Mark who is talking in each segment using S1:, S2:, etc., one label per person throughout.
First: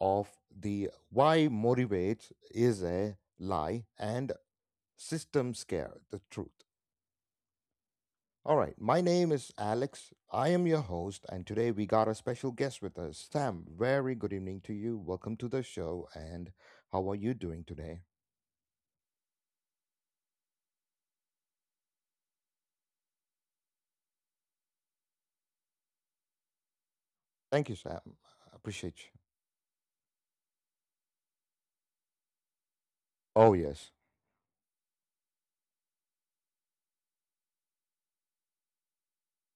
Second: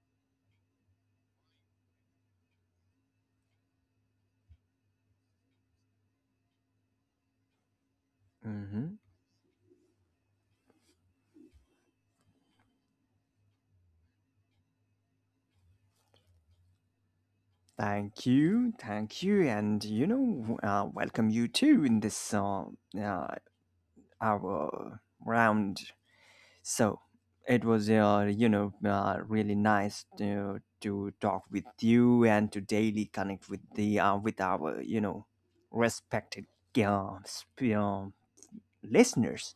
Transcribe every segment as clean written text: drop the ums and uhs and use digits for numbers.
S1: of the Why Motivates is a Lie and System Scare the Truth. All right,
S2: Mm-hmm.
S1: my name is Alex. I am your host, and today we got a special guest with us, Sam. Very good evening to you. Welcome to the show, and how are you doing today?
S2: Thank you, and welcome you too in this uh, our round. So it
S1: Thank you,
S2: was,
S1: Sam. I appreciate you.
S2: really nice to talk with you and to daily connect
S1: Oh,
S2: with
S1: yes,
S2: the with our respected uh, sp- uh, listeners.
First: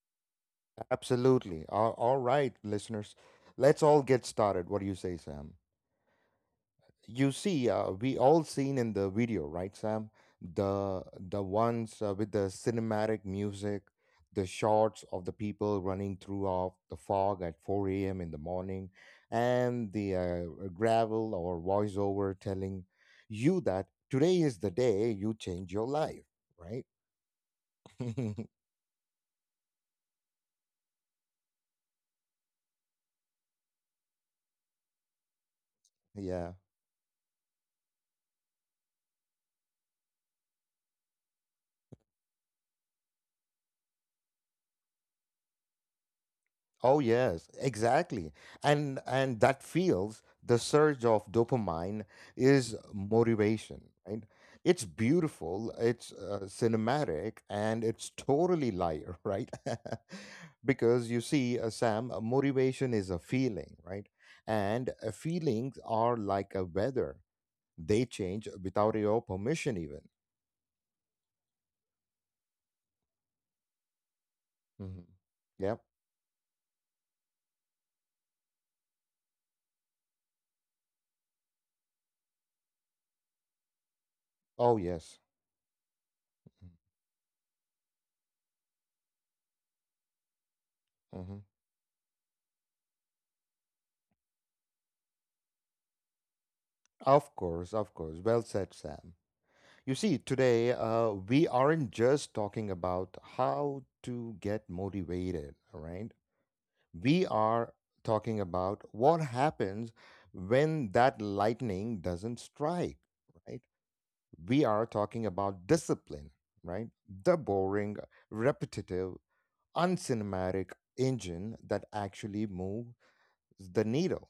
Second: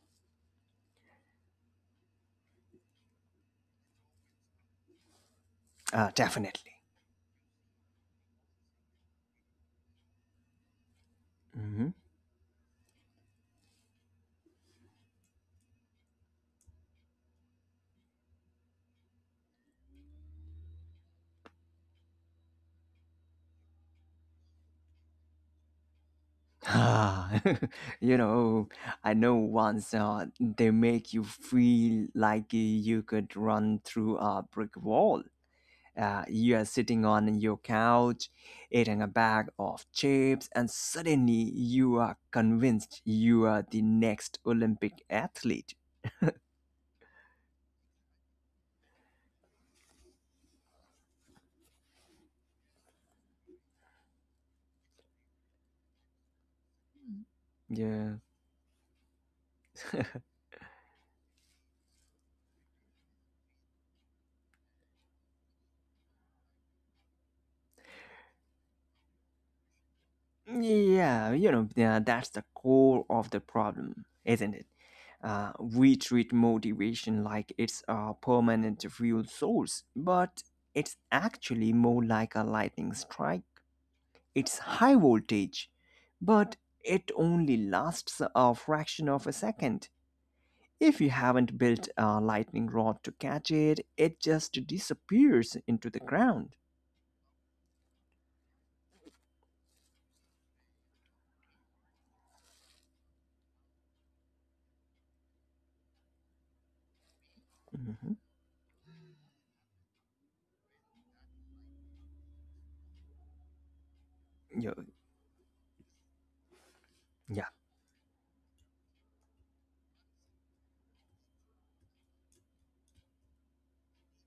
S1: absolutely. All right, listeners, let's all get started. What do you say, Sam?
S2: Definitely.
S1: You see, we all seen in the video, right, Sam? The the
S2: Hmm.
S1: ones with the cinematic music, the shots of the people running through off the fog at 4 a.m in the morning, and the gravel or voiceover telling you that today is the day you change your life, right?
S2: Ah, you know, I know once they make you feel like you could run through a brick wall.
S1: Yeah.
S2: You are sitting on your couch, eating a bag of chips, and suddenly you are convinced you are the next Olympic athlete.
S1: Oh yes, exactly. And that feels the surge of dopamine is motivation, right? It's beautiful, it's cinematic, and it's
S2: Yeah.
S1: totally liar, right? Because you see, Sam, motivation is a feeling, right? And feelings are like a weather. They change without your permission even.
S2: That's the core of the problem, isn't it?
S1: Hmm. Yep.
S2: We treat motivation like it's a permanent fuel source, but it's actually more like a lightning strike. It's
S1: Oh
S2: high
S1: yes.
S2: voltage, but it only lasts a fraction of a second. If you
S1: Mhm.
S2: haven't built a lightning rod to catch it, it just disappears into the ground.
S1: Of course, of course. Well said, Sam. You see, today we aren't just talking about how to get motivated, all right? We are
S2: Mhm.
S1: talking about what happens when that lightning doesn't strike, right? We
S2: Yo-
S1: are talking about discipline, right? The
S2: Yeah,
S1: boring, repetitive, uncinematic engine that actually moves the needle.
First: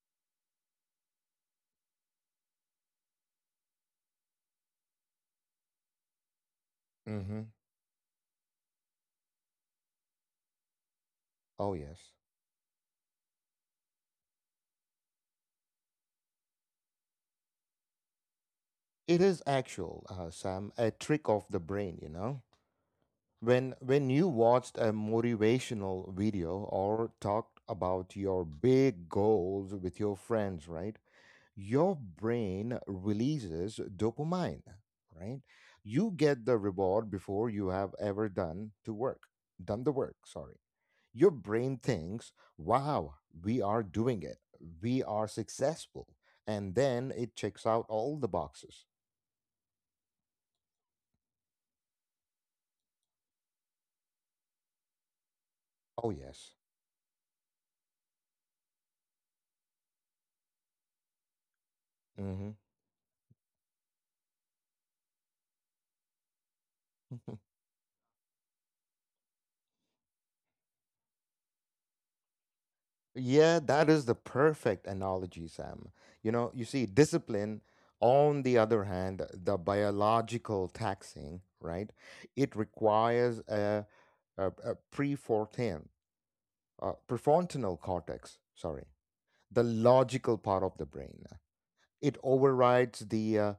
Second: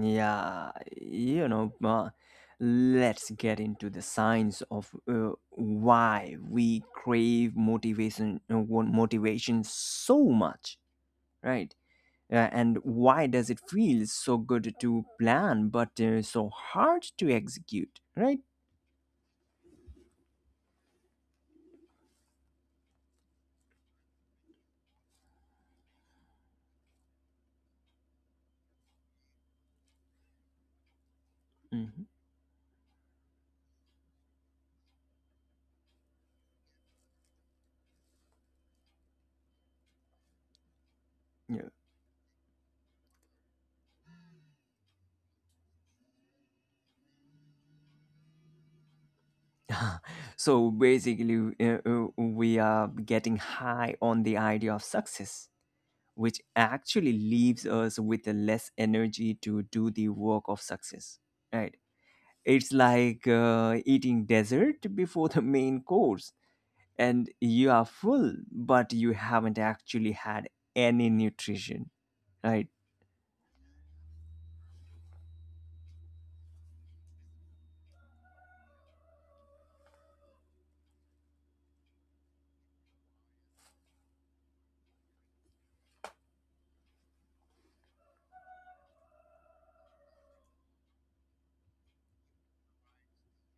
S2: yeah, you know, let's get into the science of why we
S1: Hmm.
S2: crave motivation, want motivation so much,
S1: Oh,
S2: right?
S1: yes.
S2: And why does it feel so good to plan but so hard to execute, right?
S1: It is actual, Sam, a trick of the brain, you know? When you watched a motivational video or talked about your big goals with your friends, right? Your
S2: Mhm.
S1: brain releases dopamine, right? You get the reward before you have ever done to work, done the work, sorry. Your brain thinks, "Wow, we are doing it. We are successful." And then it checks out all the boxes.
S2: So basically, we are getting high on the idea of success,
S1: Oh
S2: which
S1: yes.
S2: actually leaves us with less energy to do the work of success, right?
S1: Mhm.
S2: It's like eating dessert before the main course, and you are full, but you haven't actually had any nutrition, right?
S1: Yeah, that is the perfect analogy, Sam. You know, you see, discipline, on the other hand, the biological taxing, right? It requires a prefrontal, prefrontal cortex, sorry, the logical part of the brain. It overrides the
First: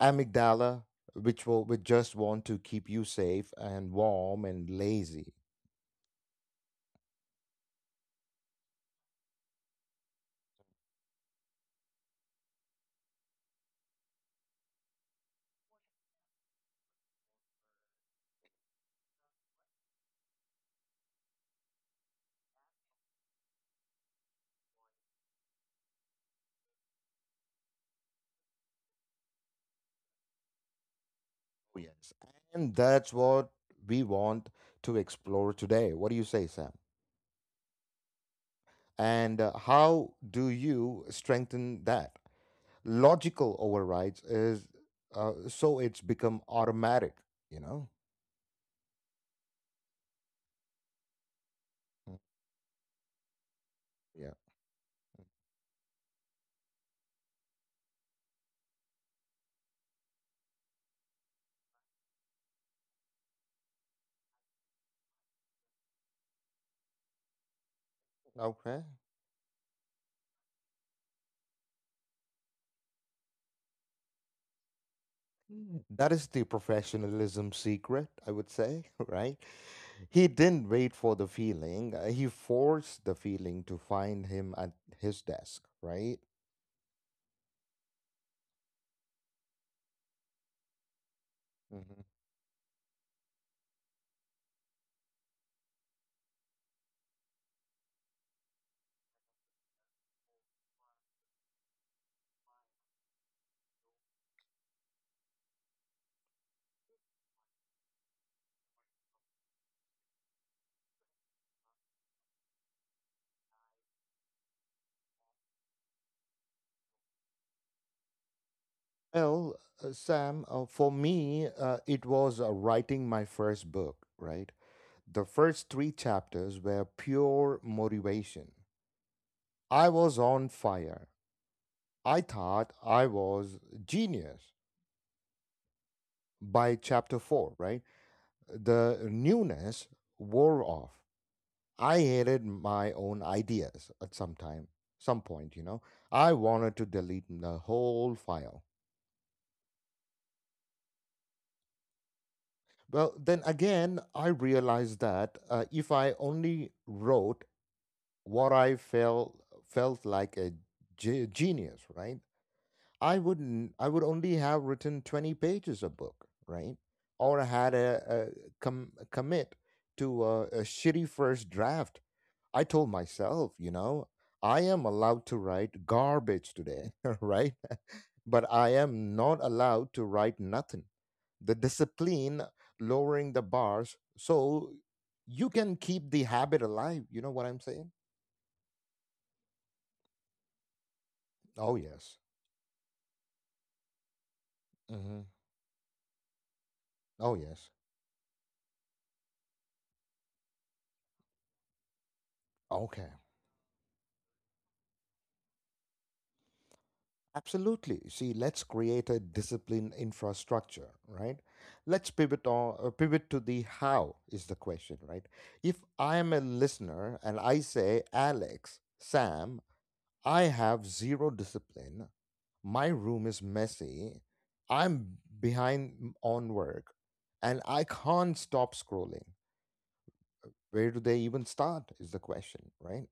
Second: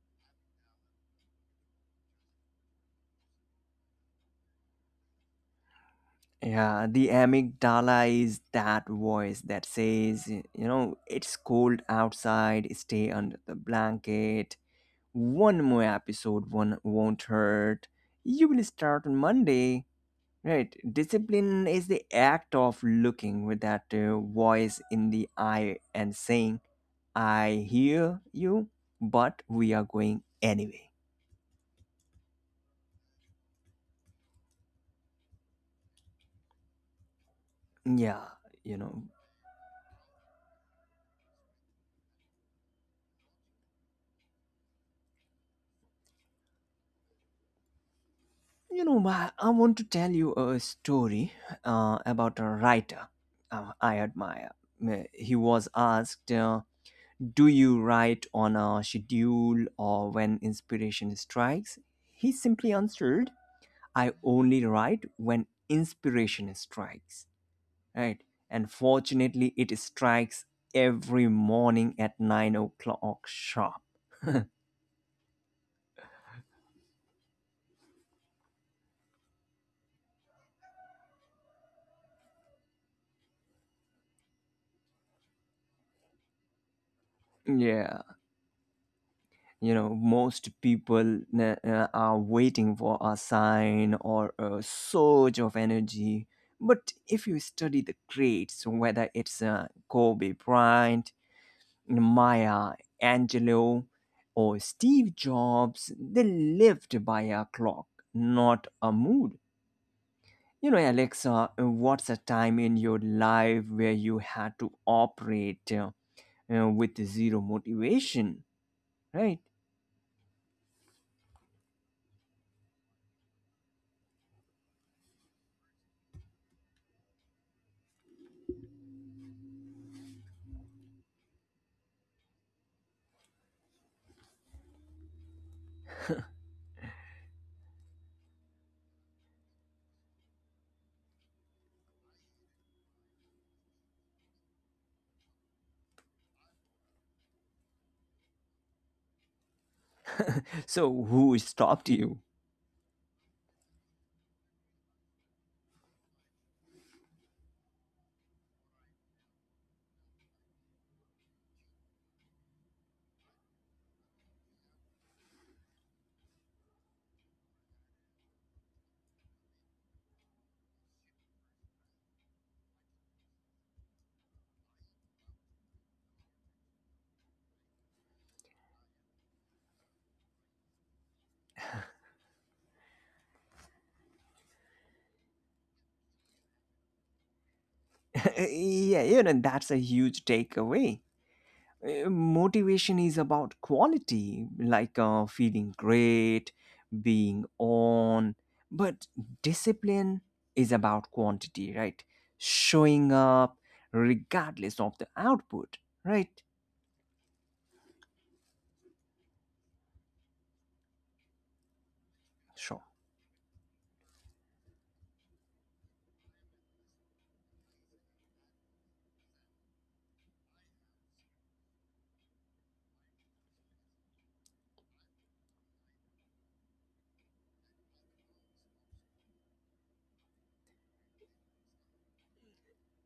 S1: amygdala, which just want to keep you safe and warm and lazy.
S2: Yeah, the amygdala is that voice that says, you know, it's cold outside, stay under the blanket. One more episode, one won't hurt. You will start on Monday. Right. Discipline is the act of looking with that voice in the eye and saying, "I hear you, but we are going anyway."
S1: Oh yes. And that's what we want to explore today. What do you say, Sam?
S2: Yeah, you know.
S1: And how do you strengthen that logical overrides is so it's become automatic, you know?
S2: You know, I want to tell you a story
S1: Mm,
S2: about a writer I
S1: yeah.
S2: admire. He was asked, uh, "Do you write on a schedule or when inspiration strikes?" He simply answered, "I only write when inspiration strikes." Right. "And
S1: Okay.
S2: fortunately, it strikes every morning at 9 o'clock sharp."
S1: Mm. That is the professionalism secret, I would say, right? He didn't wait for the feeling. He forced the feeling to find him at his desk, right?
S2: Yeah. You know, most people
S1: Hmm.
S2: are waiting for a sign or a surge of energy. But if you study the greats, whether it's Kobe Bryant, Maya Angelou, or Steve Jobs, they lived by a clock, not a mood. You know, Alexa, what's a time in your life where you had to operate with zero motivation, right?
S1: Well, Sam, for me, it was writing my first book, right? The first three chapters were pure motivation. I was on fire. I thought I was genius by chapter four, right? The newness wore off. I hated my own ideas at some time, some point, you know. I wanted to delete the whole file.
S2: So, who stopped you?
S1: Well, then again, I realized that if I only wrote what I felt like a genius, right? I wouldn't. I would only have written 20 pages a book, right? Or had a commit to a shitty first draft. I told myself, you know, I am allowed to write garbage today, right? But I am not allowed to write nothing. The discipline lowering the bars so you can keep the habit alive. You know what I'm saying?
S2: Yeah, you know, that's a huge takeaway.
S1: Oh, yes.
S2: Motivation is about quality, like
S1: Hmm.
S2: feeling great,
S1: Oh,
S2: being
S1: yes.
S2: on. But discipline is about quantity, right?
S1: Okay.
S2: Showing up regardless of the output, right?
S1: Absolutely. See, let's create a discipline infrastructure, right? Let's pivot on
S2: Sure.
S1: uh, pivot to the how is the question, right? If I am a listener and I say, Alex, Sam, I have zero discipline. My room is messy. I'm behind on work and I can't stop scrolling. Where do they even start is the question, right?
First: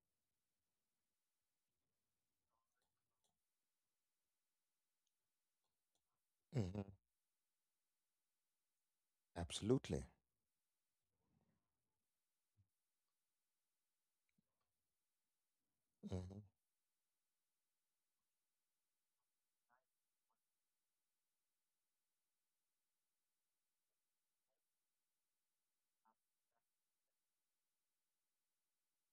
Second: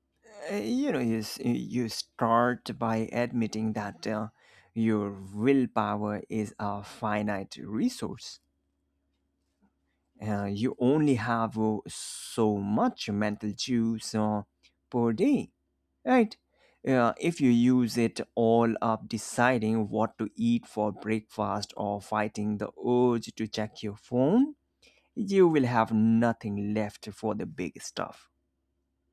S2: You start by admitting that your willpower is a
S1: Mhm.
S2: finite resource.
S1: Absolutely.
S2: You only have so much mental juice per day, right?
S1: Mhm.
S2: If you use it all up deciding what to eat for breakfast or fighting the urge to check your phone, you will have nothing left for the big stuff.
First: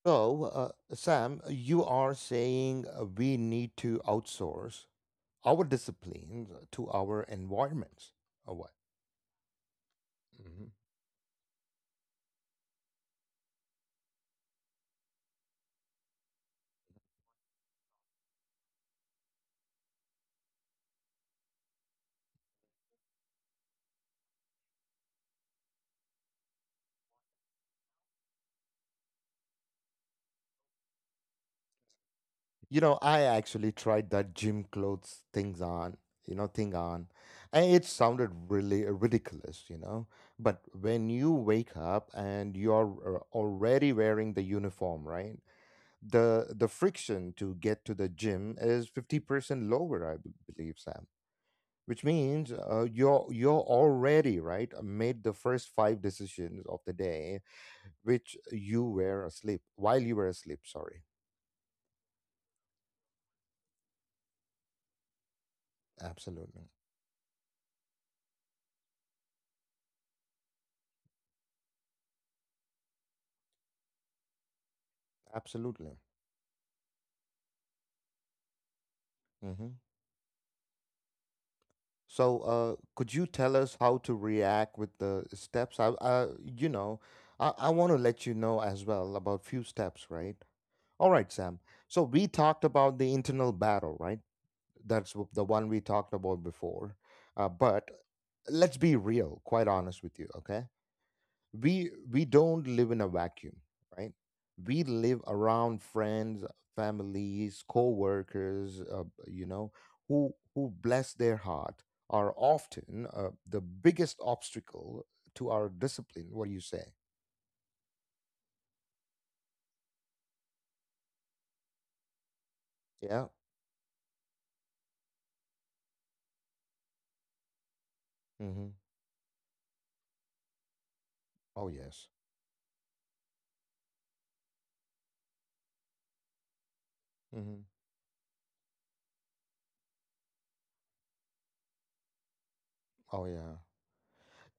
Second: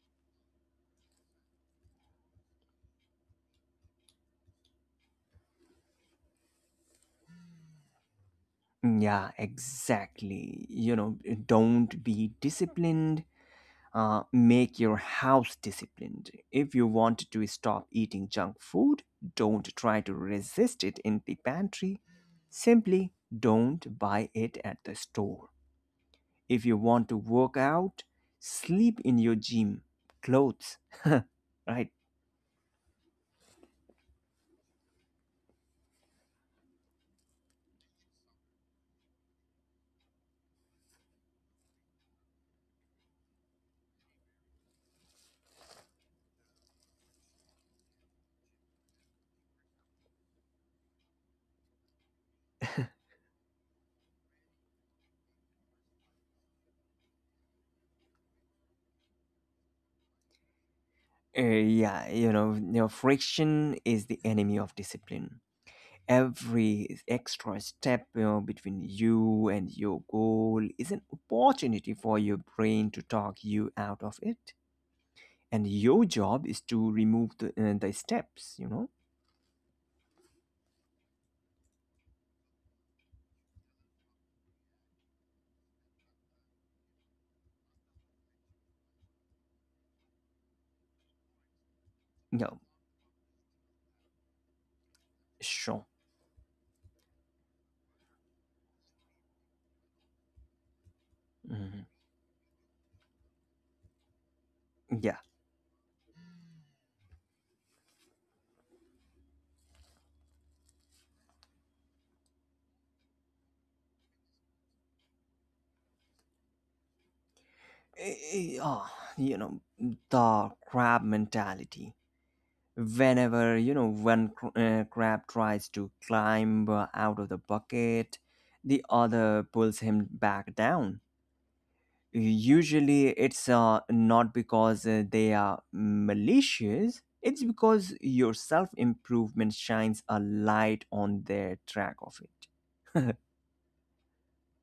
S1: So, Sam, you are saying we need to outsource our disciplines to our environments, or what?
S2: Mm, yeah, exactly.
S1: Mhm.
S2: You know, eh, don't be disciplined. Make your house disciplined. If you want to stop eating junk food, don't try to resist it in the pantry. Simply don't buy it at the store. If you want to work out, sleep in your gym clothes, right?
S1: You know, I actually tried that gym clothes thing on, and it sounded really ridiculous, you know. But when you wake up and you're already wearing the uniform, right? The friction to get to the gym is 50% lower, I believe, Sam, which means you're already right made the first five decisions of the day, which you were asleep while you were asleep, sorry.
S2: Yeah, you know, friction is the enemy of discipline.
S1: Absolutely,
S2: Every extra step, you know, between you and your goal is an opportunity for your brain to talk you out of it. And
S1: absolutely.
S2: your job is to remove the steps, you know?
S1: Hmm. So could you tell us how to react with the steps? I, you know, I want to let you know as well about few steps, right? All right, Sam, so we
S2: No,
S1: talked about the internal battle, right? That's the one we
S2: sure.
S1: talked about before. But let's be real, quite honest with you, okay?
S2: Mhm.
S1: We don't live in a vacuum, right? We
S2: Yeah.
S1: live around friends, families, co-workers, you know, who bless their heart, are often the biggest obstacle to our discipline. What do you say?
S2: Eh, eh, ah, you know, the crab mentality.
S1: Yeah.
S2: Whenever, you know, one crab tries to climb out of the bucket,
S1: Hmm.
S2: the other pulls him back down.
S1: Oh yes.
S2: Usually it's not because they are malicious. It's
S1: Hmm.
S2: because your self-improvement shines a light on their track of it.
S1: Oh yeah,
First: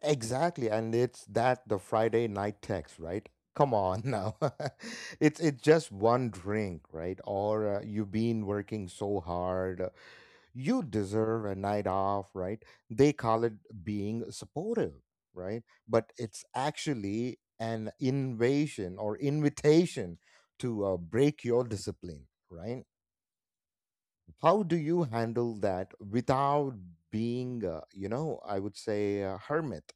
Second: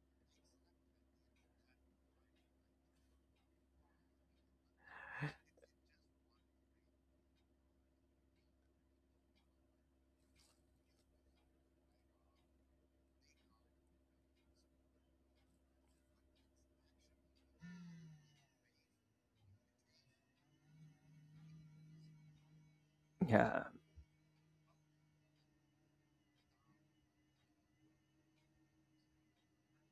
S1: exactly. And it's that the Friday night text, right? Come on now, it's just one drink, right? Or you've been working so hard, you deserve a night off, right? They call it being supportive, right? But it's actually an invasion or invitation to break your discipline, right?
S2: Yeah.
S1: How do you handle that without being, you know, I would say, a hermit?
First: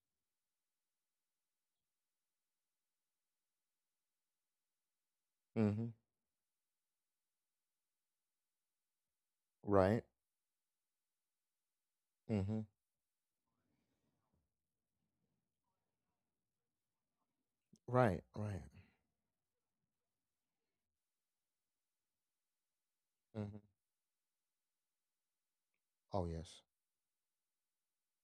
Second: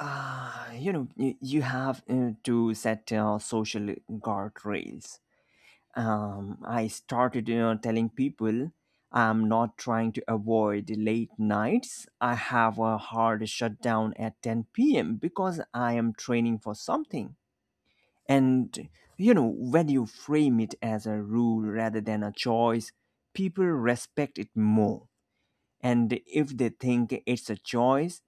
S2: Ah, you have to set social guardrails.
S1: Hmm.
S2: Um, I started, you know, telling people, "I'm not
S1: Right?
S2: trying to avoid late nights. I
S1: Hmm.
S2: have a hard shutdown at 10 p.m. because I am training for something."
S1: Right, right.
S2: And you know, when you frame it as a rule rather than a choice,
S1: Hmm.
S2: people respect it more. And
S1: Oh,
S2: if
S1: yes.
S2: they think it's a choice,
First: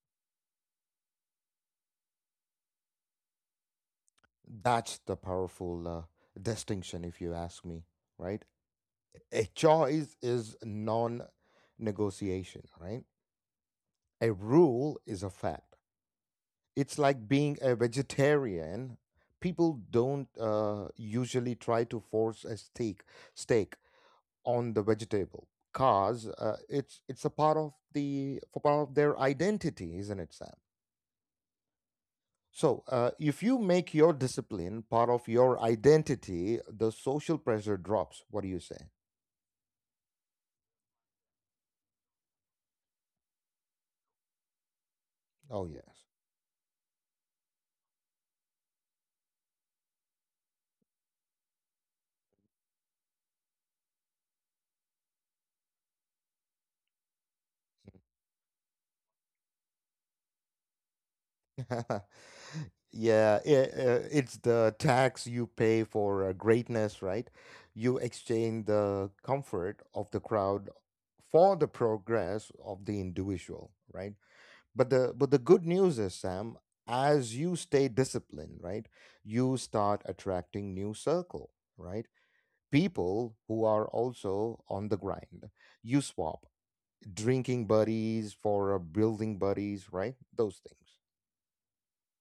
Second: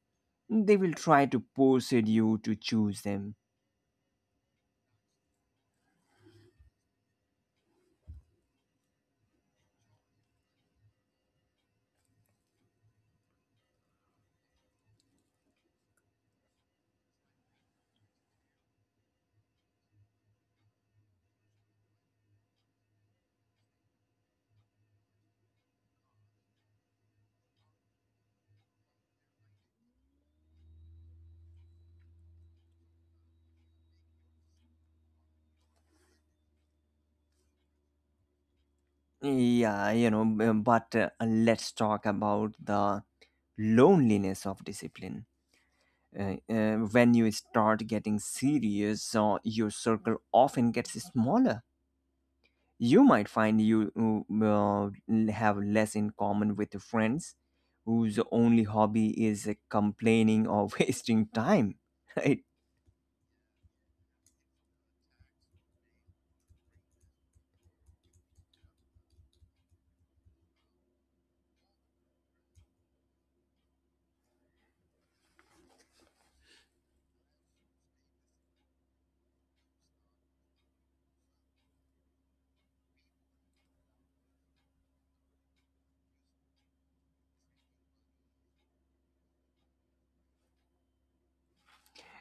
S2: they will try to persuade you to choose them.
S1: That's the powerful distinction, if you ask me, right? A choice is non negotiation, right? A rule is a fact. It's like being a vegetarian. People don't usually try to force a steak on the vegetable because it's a part of their identity, isn't it, Sam? So if you make your discipline part of your identity, the social pressure drops. What do you say?
S2: But let's talk about the loneliness of discipline.
S1: Oh yes.
S2: When you start getting serious, your circle often gets smaller. You might find you have less in common with friends whose only hobby is complaining or wasting time. Right?
S1: Yeah, it's the tax you pay for greatness, right? You exchange the comfort of the crowd for the progress of the individual, right? But the good news is, Sam, as you stay disciplined, right, you start attracting new circle, right? People who are also on the grind. You swap drinking buddies for building buddies, right? Those things.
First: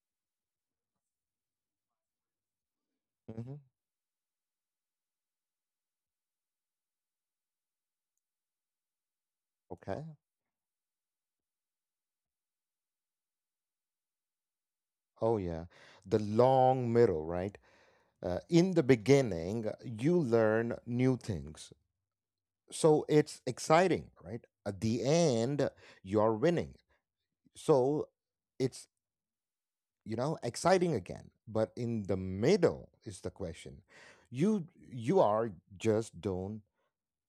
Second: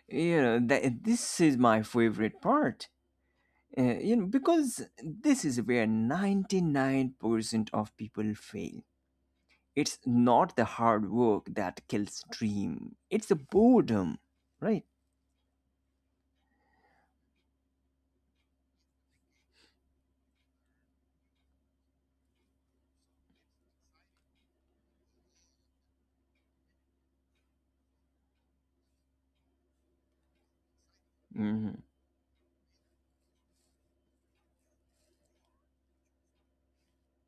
S2: You know, this is my favorite part.
S1: Hmm.
S2: You know, because this is where 99% of people fail. It's
S1: Okay.
S2: not the hard work that kills dream. It's the boredom, right?
S1: Oh, yeah. The long mirror, right? In the beginning, you learn new things. So it's exciting, right? At the end, you're winning. So it's, you know, exciting again. But
S2: Hmm.
S1: in the middle is the question. You are just don't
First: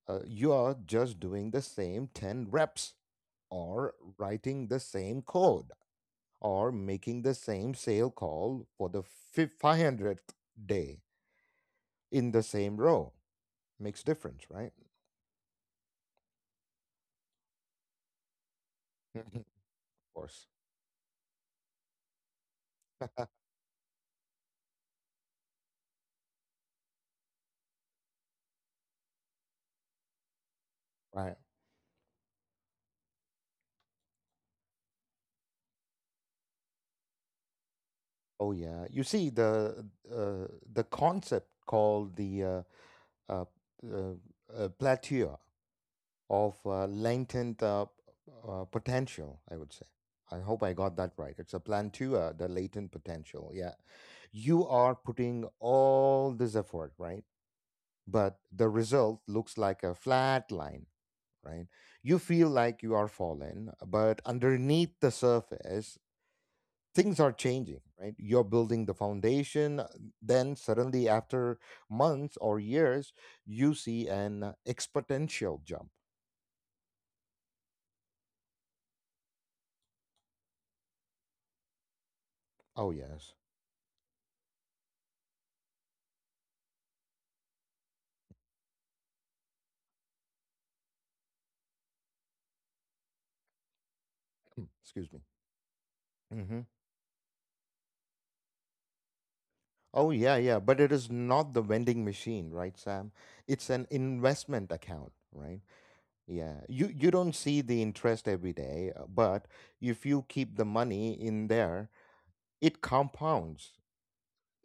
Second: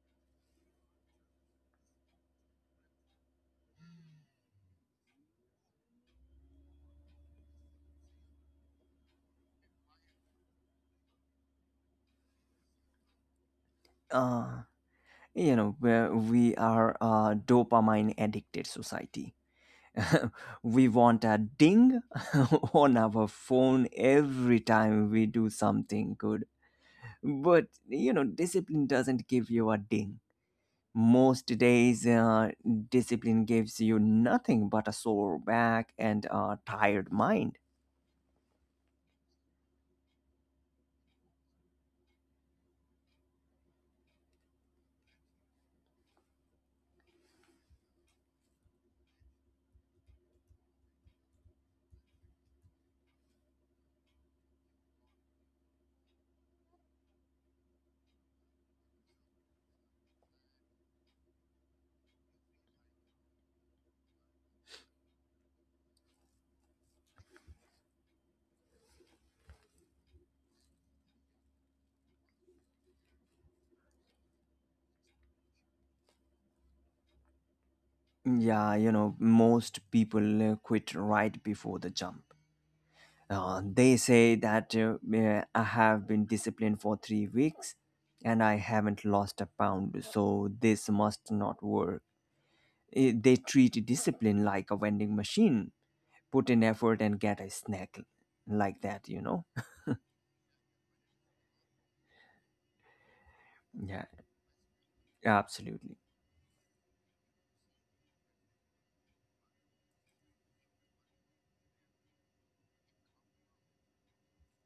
S1: You are just doing the same 10 reps or writing the same code or making the same sale call for the 500th day in the same row. Makes difference,
S2: Uh,
S1: right?
S2: you know, where we are a dopamine addicted society.
S1: Of course,
S2: We want a ding on our phone every time we do something good. But, you know, discipline doesn't give you a ding.
S1: right?
S2: Most days, discipline gives you nothing but a sore back and a tired mind.
S1: Oh yeah. You see, uh, the concept called the uh, plateau of latent potential, I would say. I hope I got that right. It's a plantua, the latent potential. Yeah, you are putting all this effort, right? But the result looks like a flat line, right? You feel like you are fallen, but underneath the surface, things are changing, right? You're building the foundation. Then, suddenly, after months or years, you see an exponential jump.
S2: Yeah, you know, most people quit right before the jump.
S1: Oh, yes.
S2: They say that "I have been disciplined for 3 weeks and I haven't lost a pound, so this must not work." Eh, they treat discipline like a
S1: Excuse
S2: vending
S1: me.
S2: machine. Put in
S1: Hmm.
S2: effort and get a snack like that, you know?
S1: Oh, yeah, yeah. But it is not the vending machine, right, Sam? It's an
S2: Yeah,
S1: investment account, right?
S2: absolutely.
S1: Yeah. You don't see the interest every day, but if you keep the money in there, it compounds.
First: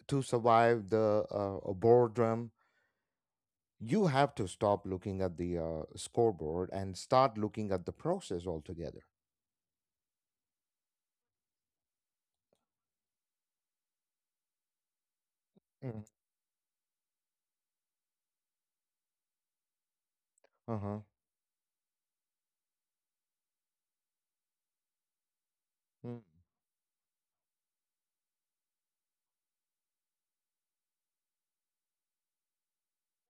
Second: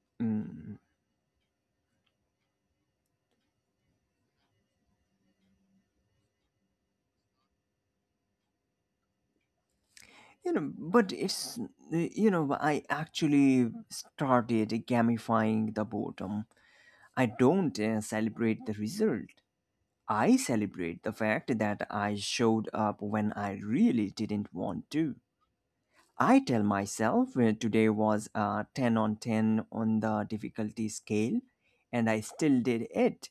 S1: To
S2: Mm.
S1: survive the boredom, you have to stop looking at the scoreboard and start looking at the process altogether.
S2: You know, but it's, you know, I actually started gamifying the
S1: Mm.
S2: boredom. I don't celebrate the result. I
S1: Uh-huh.
S2: celebrate the fact that I showed up when I really didn't want to.
S1: Mm.
S2: I tell myself, "Today was a 10 on 10 on the difficulty scale, and I still did it."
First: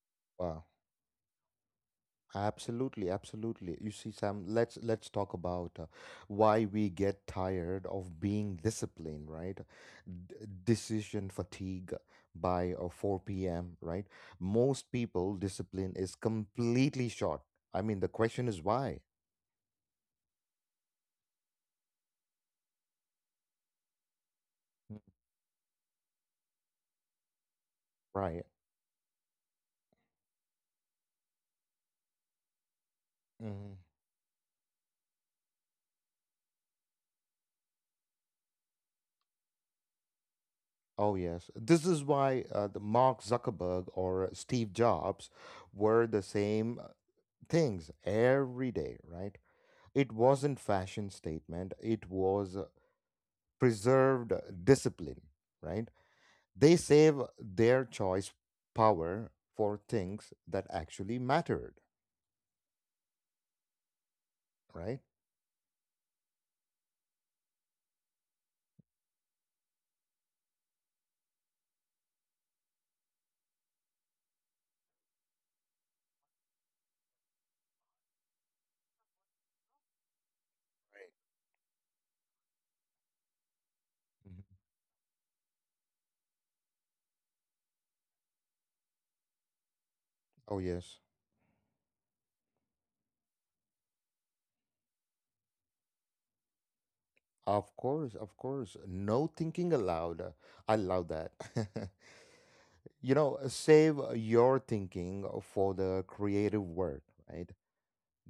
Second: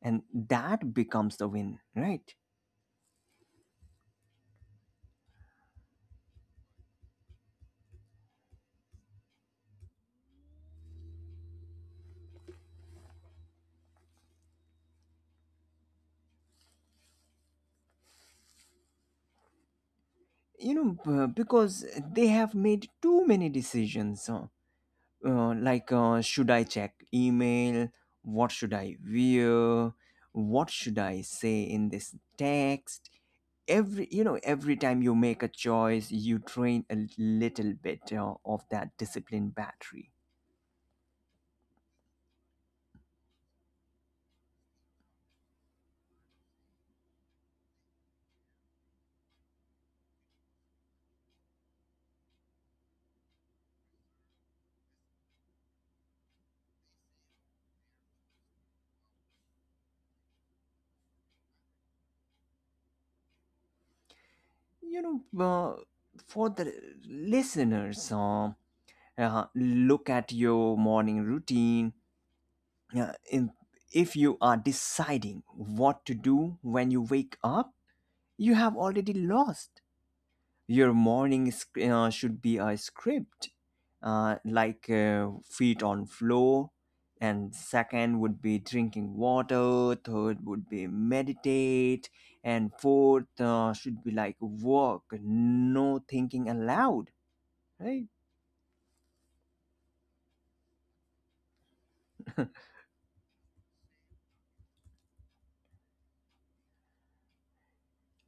S2: And
S1: Wow.
S2: that becomes the win, right?
S1: Absolutely, absolutely. You see, Sam, let's talk about why we get tired of being disciplined, right? D- Decision fatigue by 4 p.m., right? Most people discipline is completely short. I mean, the question is why,
S2: You know, because they have made too many decisions. Like, should I check email,
S1: right?
S2: what should I wear, what should I say in this text?
S1: Mm-hmm.
S2: Every, you know, every time you make a choice, you train a little bit of that discipline battery.
S1: Oh, yes. This is why the Mark Zuckerberg or Steve Jobs were the same things every day, right? It wasn't fashion statement, it was preserved discipline, right? They save their choice power for things that actually mattered, right?
S2: You know, for the listeners, look at your morning routine, uh, in, if you are deciding what to do when you wake up, you have already lost. Your morning should be a script, uh,
S1: Mhm.
S2: like uh, feet on floor, and second would be drinking water, third
S1: Oh,
S2: would be
S1: yes.
S2: meditate, and fourth should be like work, no thinking allowed.
S1: Of
S2: Right?
S1: course, of course. No thinking aloud. I love that. You know, save your thinking for the creative work, right?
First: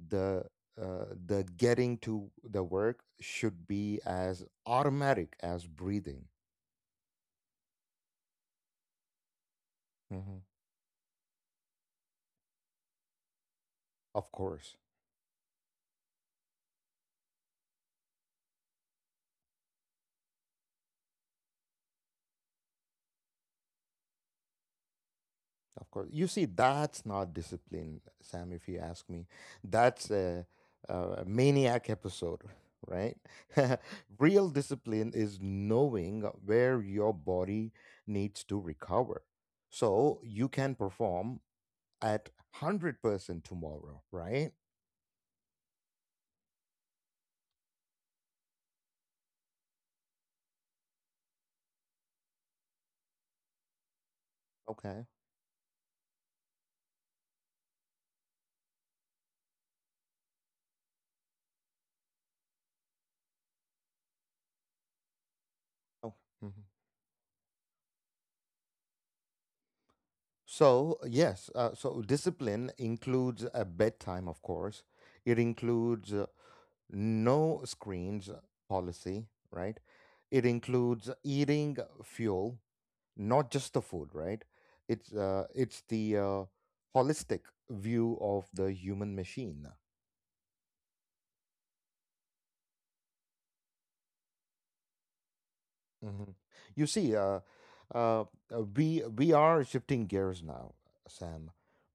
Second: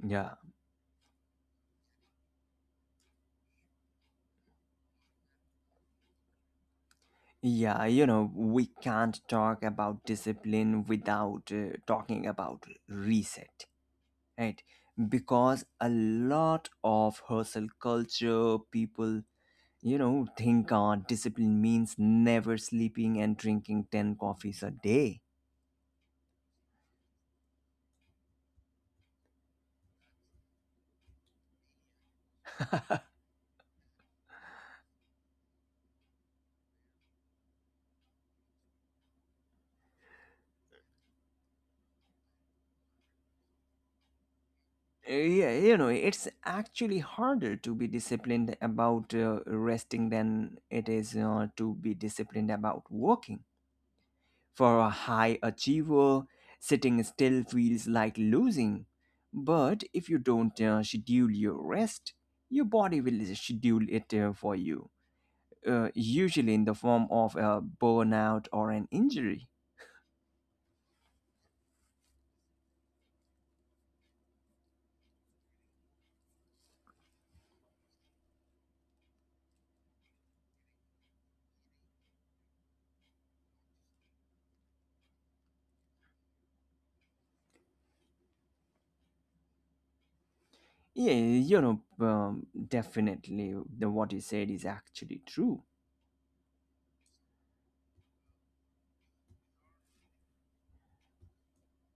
S2: Yeah,
S1: The uh, the getting to the work should be as automatic as breathing.
S2: yeah, you know, we can't talk about
S1: Hmm.
S2: discipline without talking about reset.
S1: Of
S2: Right,
S1: course,
S2: because a lot of hustle culture people, you know, think discipline means never sleeping and drinking 10 coffees a day.
S1: of course. You see, that's not discipline, Sam, if you ask me. That's a maniac episode, right? Real discipline is knowing where your body needs to recover so you can perform at 100% tomorrow, right?
S2: Yeah, you know, it's actually harder to be disciplined about resting than it is to be disciplined about working. For a
S1: Okay.
S2: high achiever, sitting still feels like losing, but if you don't schedule your rest, your body will schedule it for you,
S1: Oh.
S2: usually in
S1: Mhm.
S2: the form of a burnout or an injury.
S1: So, yes, so discipline includes a bedtime, of course. It includes no screens policy, right? It includes eating fuel, not just the food, right? It's the holistic view of the human machine.
S2: Yeah, you know, definitely what you said is actually true.
S1: Mhm. You see, uh, we are shifting gears now, Sam.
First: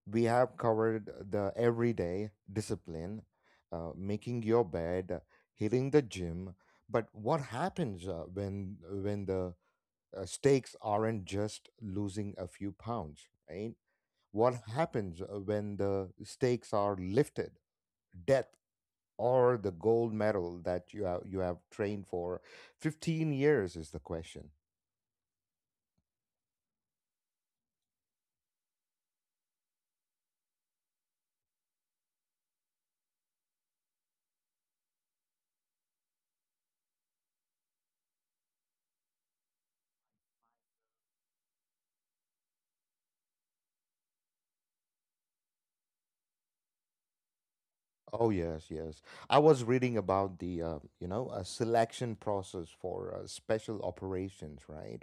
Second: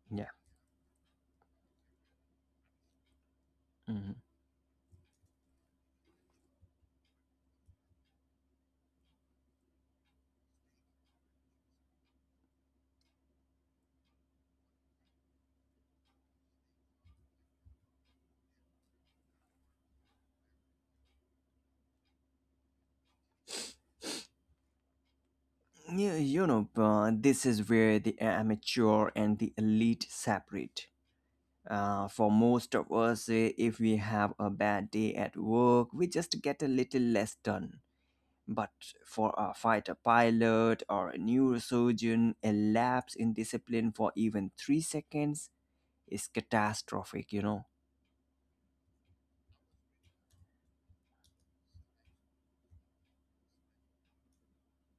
S1: We
S2: Yeah.
S1: have covered the everyday discipline,
S2: Mhm.
S1: making your bed, hitting the gym. But what happens when the stakes aren't just losing a few pounds, right? What happens when the stakes are lifted, death or the gold medal that you have trained for 15 years is the question.
S2: Yeah, you know, this is where the amateur and the elite separate. For most of us, eh, if we have a bad day at work, we just get a little less done. But for a fighter pilot or a neurosurgeon, a lapse in discipline for even 3 seconds is catastrophic, you know.
S1: Oh yes, yes. I was reading about the a selection process for special operations, right?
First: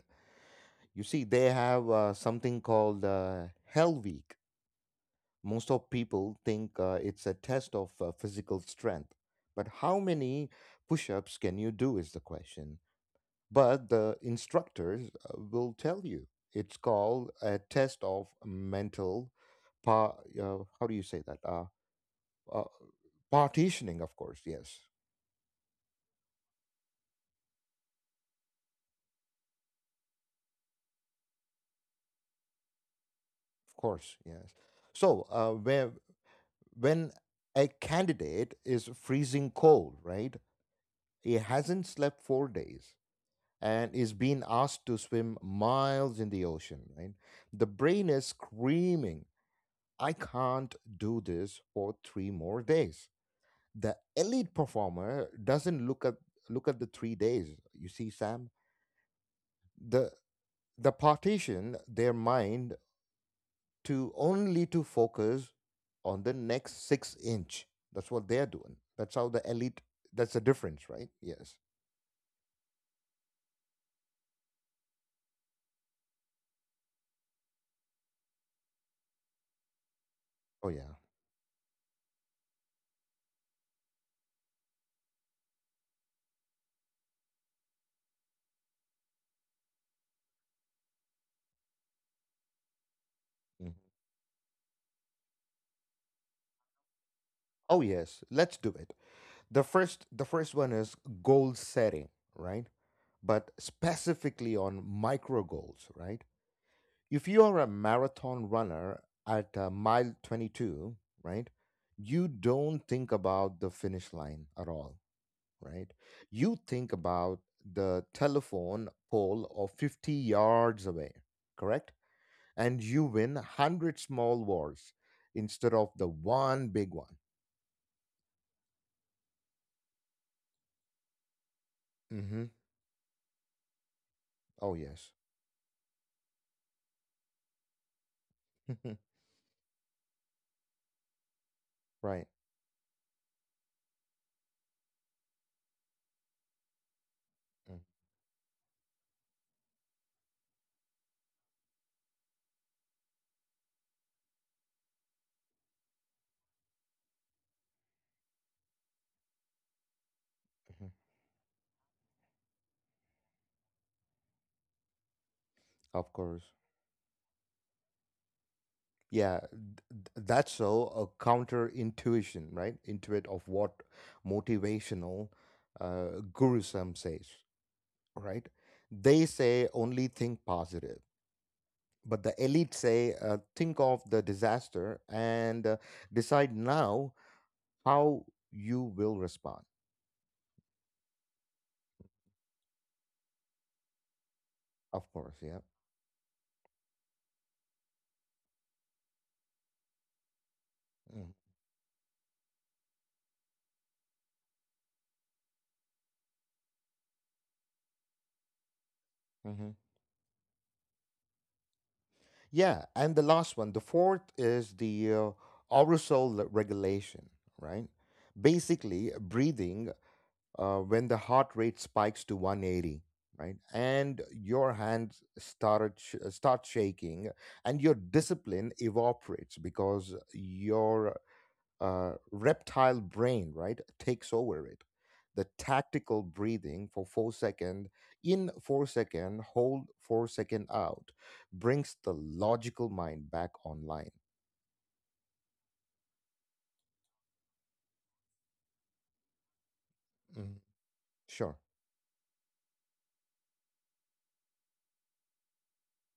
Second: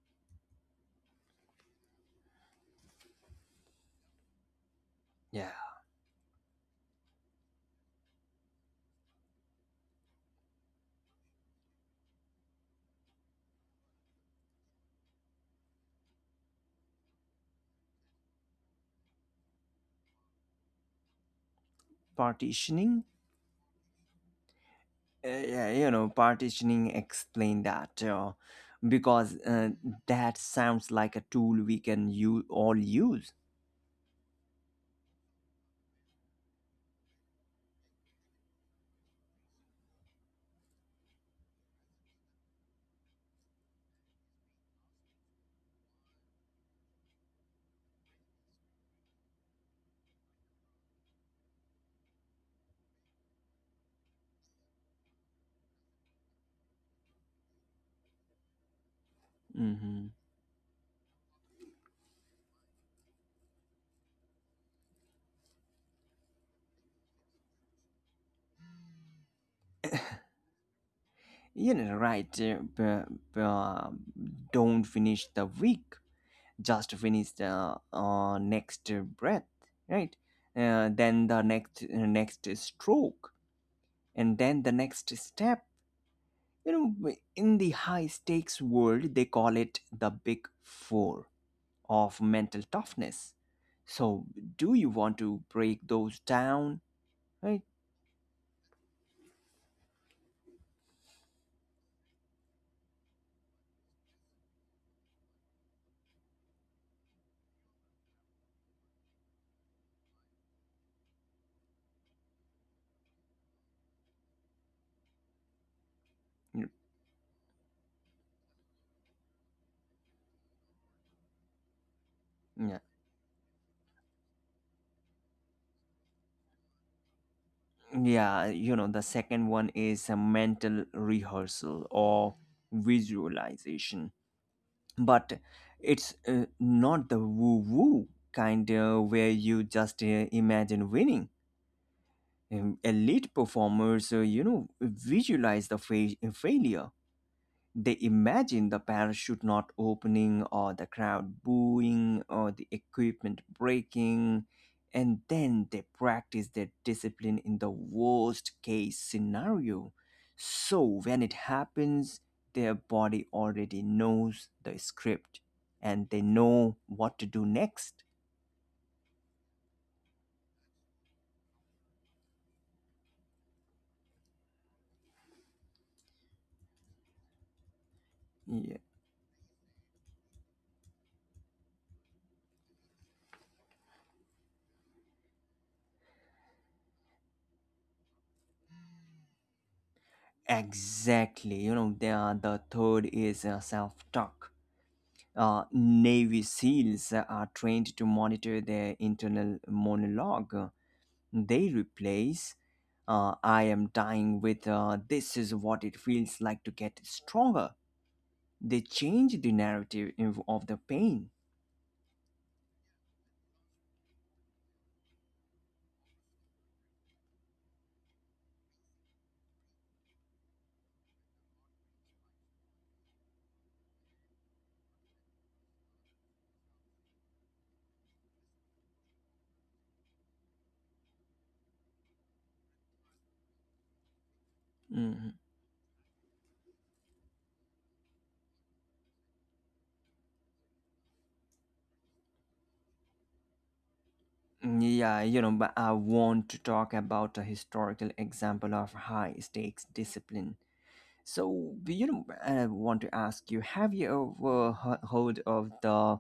S1: You see, they have something called Hell Week.
S2: Yeah.
S1: Most of people think it's a test of physical strength, but how many push-ups can you do is the question. But the instructors will tell you it's called a test of mental, pa- how do you say that? Uh,
S2: Partitioning,
S1: Partitioning, of course. Yes.
S2: yeah, you know, partitioning, explain that, because that sounds like a tool we can you all use.
S1: Of course, yes. So, when a candidate is freezing cold, right? He hasn't slept 4 days and is being asked to swim miles in the ocean, right? The brain is screaming, I can't do this for three more days. The elite performer doesn't look at the 3 days. You see, Sam,
S2: Mm-hmm.
S1: the the partition their mind to only to focus on the next six inch. That's what they're doing. That's how the elite. That's the difference, right? Yes.
S2: You know, right? Don't finish the week, just finish the next breath, right?
S1: Oh yeah.
S2: Then the next stroke, and then the next step. You know, in the high stakes world they call it the big four of mental toughness.
S1: Mhm.
S2: So do you want to break those down? Right.
S1: Oh yes. Let's do it. The first one is goal setting, right? But specifically on micro goals, right? If you are a marathon runner at mile 22, right? You don't think about the finish line at all, right? You think about the telephone pole of 50 yards away, correct?
S2: Mm,
S1: And you win 100 small wars instead of the one big one.
S2: yeah, yeah, you know, the second one is a mental rehearsal or
S1: Hmm.
S2: visualization,
S1: Oh, yes.
S2: but it's not the woo woo kind where you just imagine winning.
S1: Right.
S2: Elite performers, you know, visualize the failure. They imagine the parachute not opening, or the crowd booing, or the equipment breaking, and then they practice their discipline in the worst case scenario. So
S1: Mhm.
S2: when it happens, their body already knows the script, and
S1: Of
S2: they
S1: course.
S2: know what to do next.
S1: Yeah, that's so a counter intuition, right? Intuit of what motivational guru some says, right?
S2: Yeah,
S1: They say only think positive, but the elite say, think of the disaster and decide now how you will respond.
S2: exactly. You know, the third is self talk.
S1: Of course, yeah.
S2: Navy SEALs are trained to monitor their internal monologue.
S1: Mm.
S2: They replace "I am dying" with "This is what it feels like to get stronger." They change the
S1: Mm-hmm.
S2: narrative in- of the pain.
S1: Yeah, and the last one, the fourth is the aerosol regulation, right? Basically, breathing when the heart rate spikes to 180, right? And your hands start shaking, and your discipline evaporates because your reptile brain, right, takes over it.
S2: Mhm.
S1: The tactical breathing for 4 second in, 4 second hold, 4 second out, brings the logical mind back online.
S2: Yeah, you know, but I want to talk about a historical example of high stakes discipline.
S1: Mhm. Sure.
S2: So, you know, I want to ask you, have you ever heard of the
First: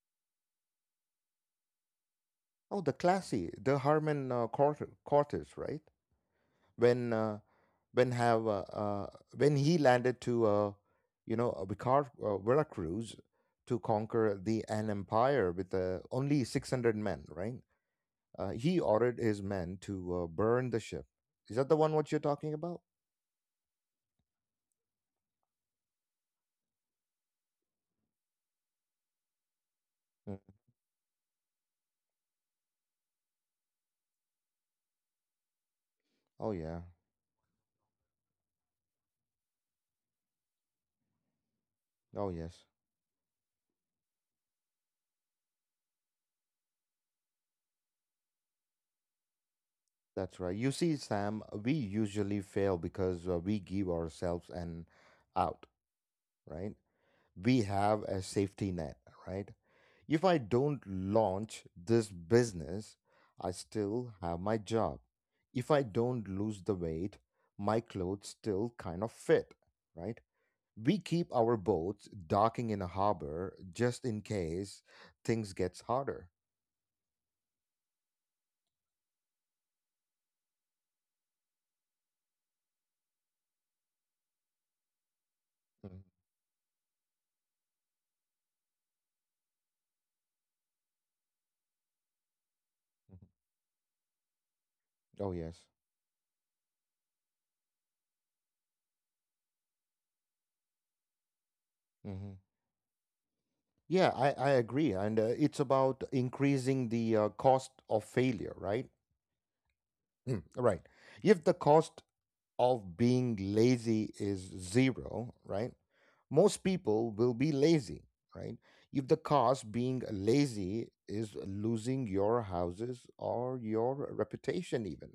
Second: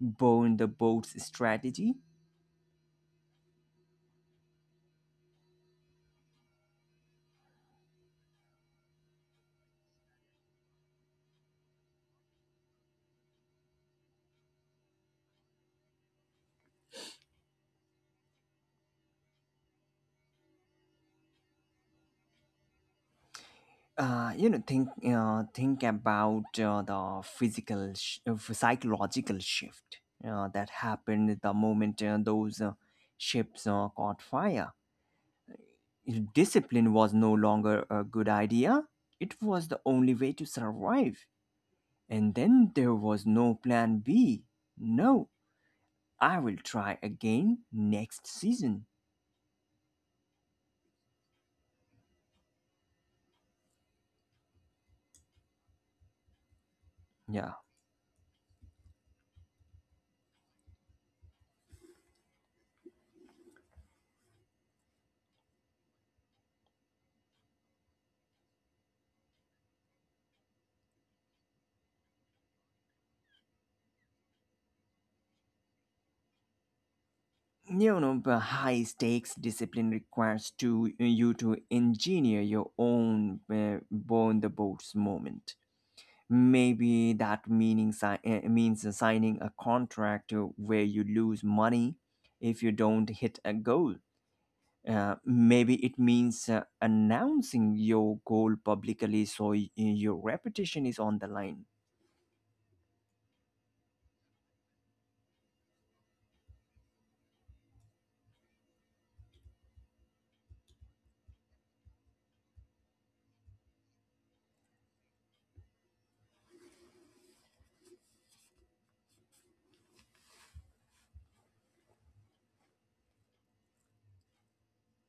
S2: burn the boats strategy?
S1: Oh, the classy, the Harmon Cortez, right? When uh, when have uh, uh, when he landed to Veracruz to conquer the an empire with only 600 men, right? He ordered his men to burn the ship. Is that the one what you're talking about?
S2: Think about the psychological shift
S1: Mm.
S2: that happened the moment those ships caught fire.
S1: Oh, yeah.
S2: Discipline was no longer a good idea. It was the only way to survive.
S1: Oh,
S2: And
S1: yes.
S2: then there was no plan B. No, I will try again next season.
S1: That's right. You see, Sam, we usually fail because we give ourselves an out, right?
S2: Yeah.
S1: We have a safety net, right? If I don't launch this business, I still have my job. If I don't lose the weight, my clothes still kind of fit, right? We keep our boats docking in a harbor just in case things gets harder.
S2: But high stakes discipline requires to you to engineer your own burn the boats moment.
S1: Mhm,
S2: Maybe that means signing a contract where you lose money if you don't
S1: mhm.
S2: hit a goal.
S1: Oh yes.
S2: Maybe it means announcing your goal publicly so your reputation is on the line.
S1: Hmm. Yeah, I agree, and it's about increasing the cost of failure, right? Mm, right. If the cost of being lazy is zero, right? Most people will be lazy, right? If the cost being lazy is losing your houses or your reputation, even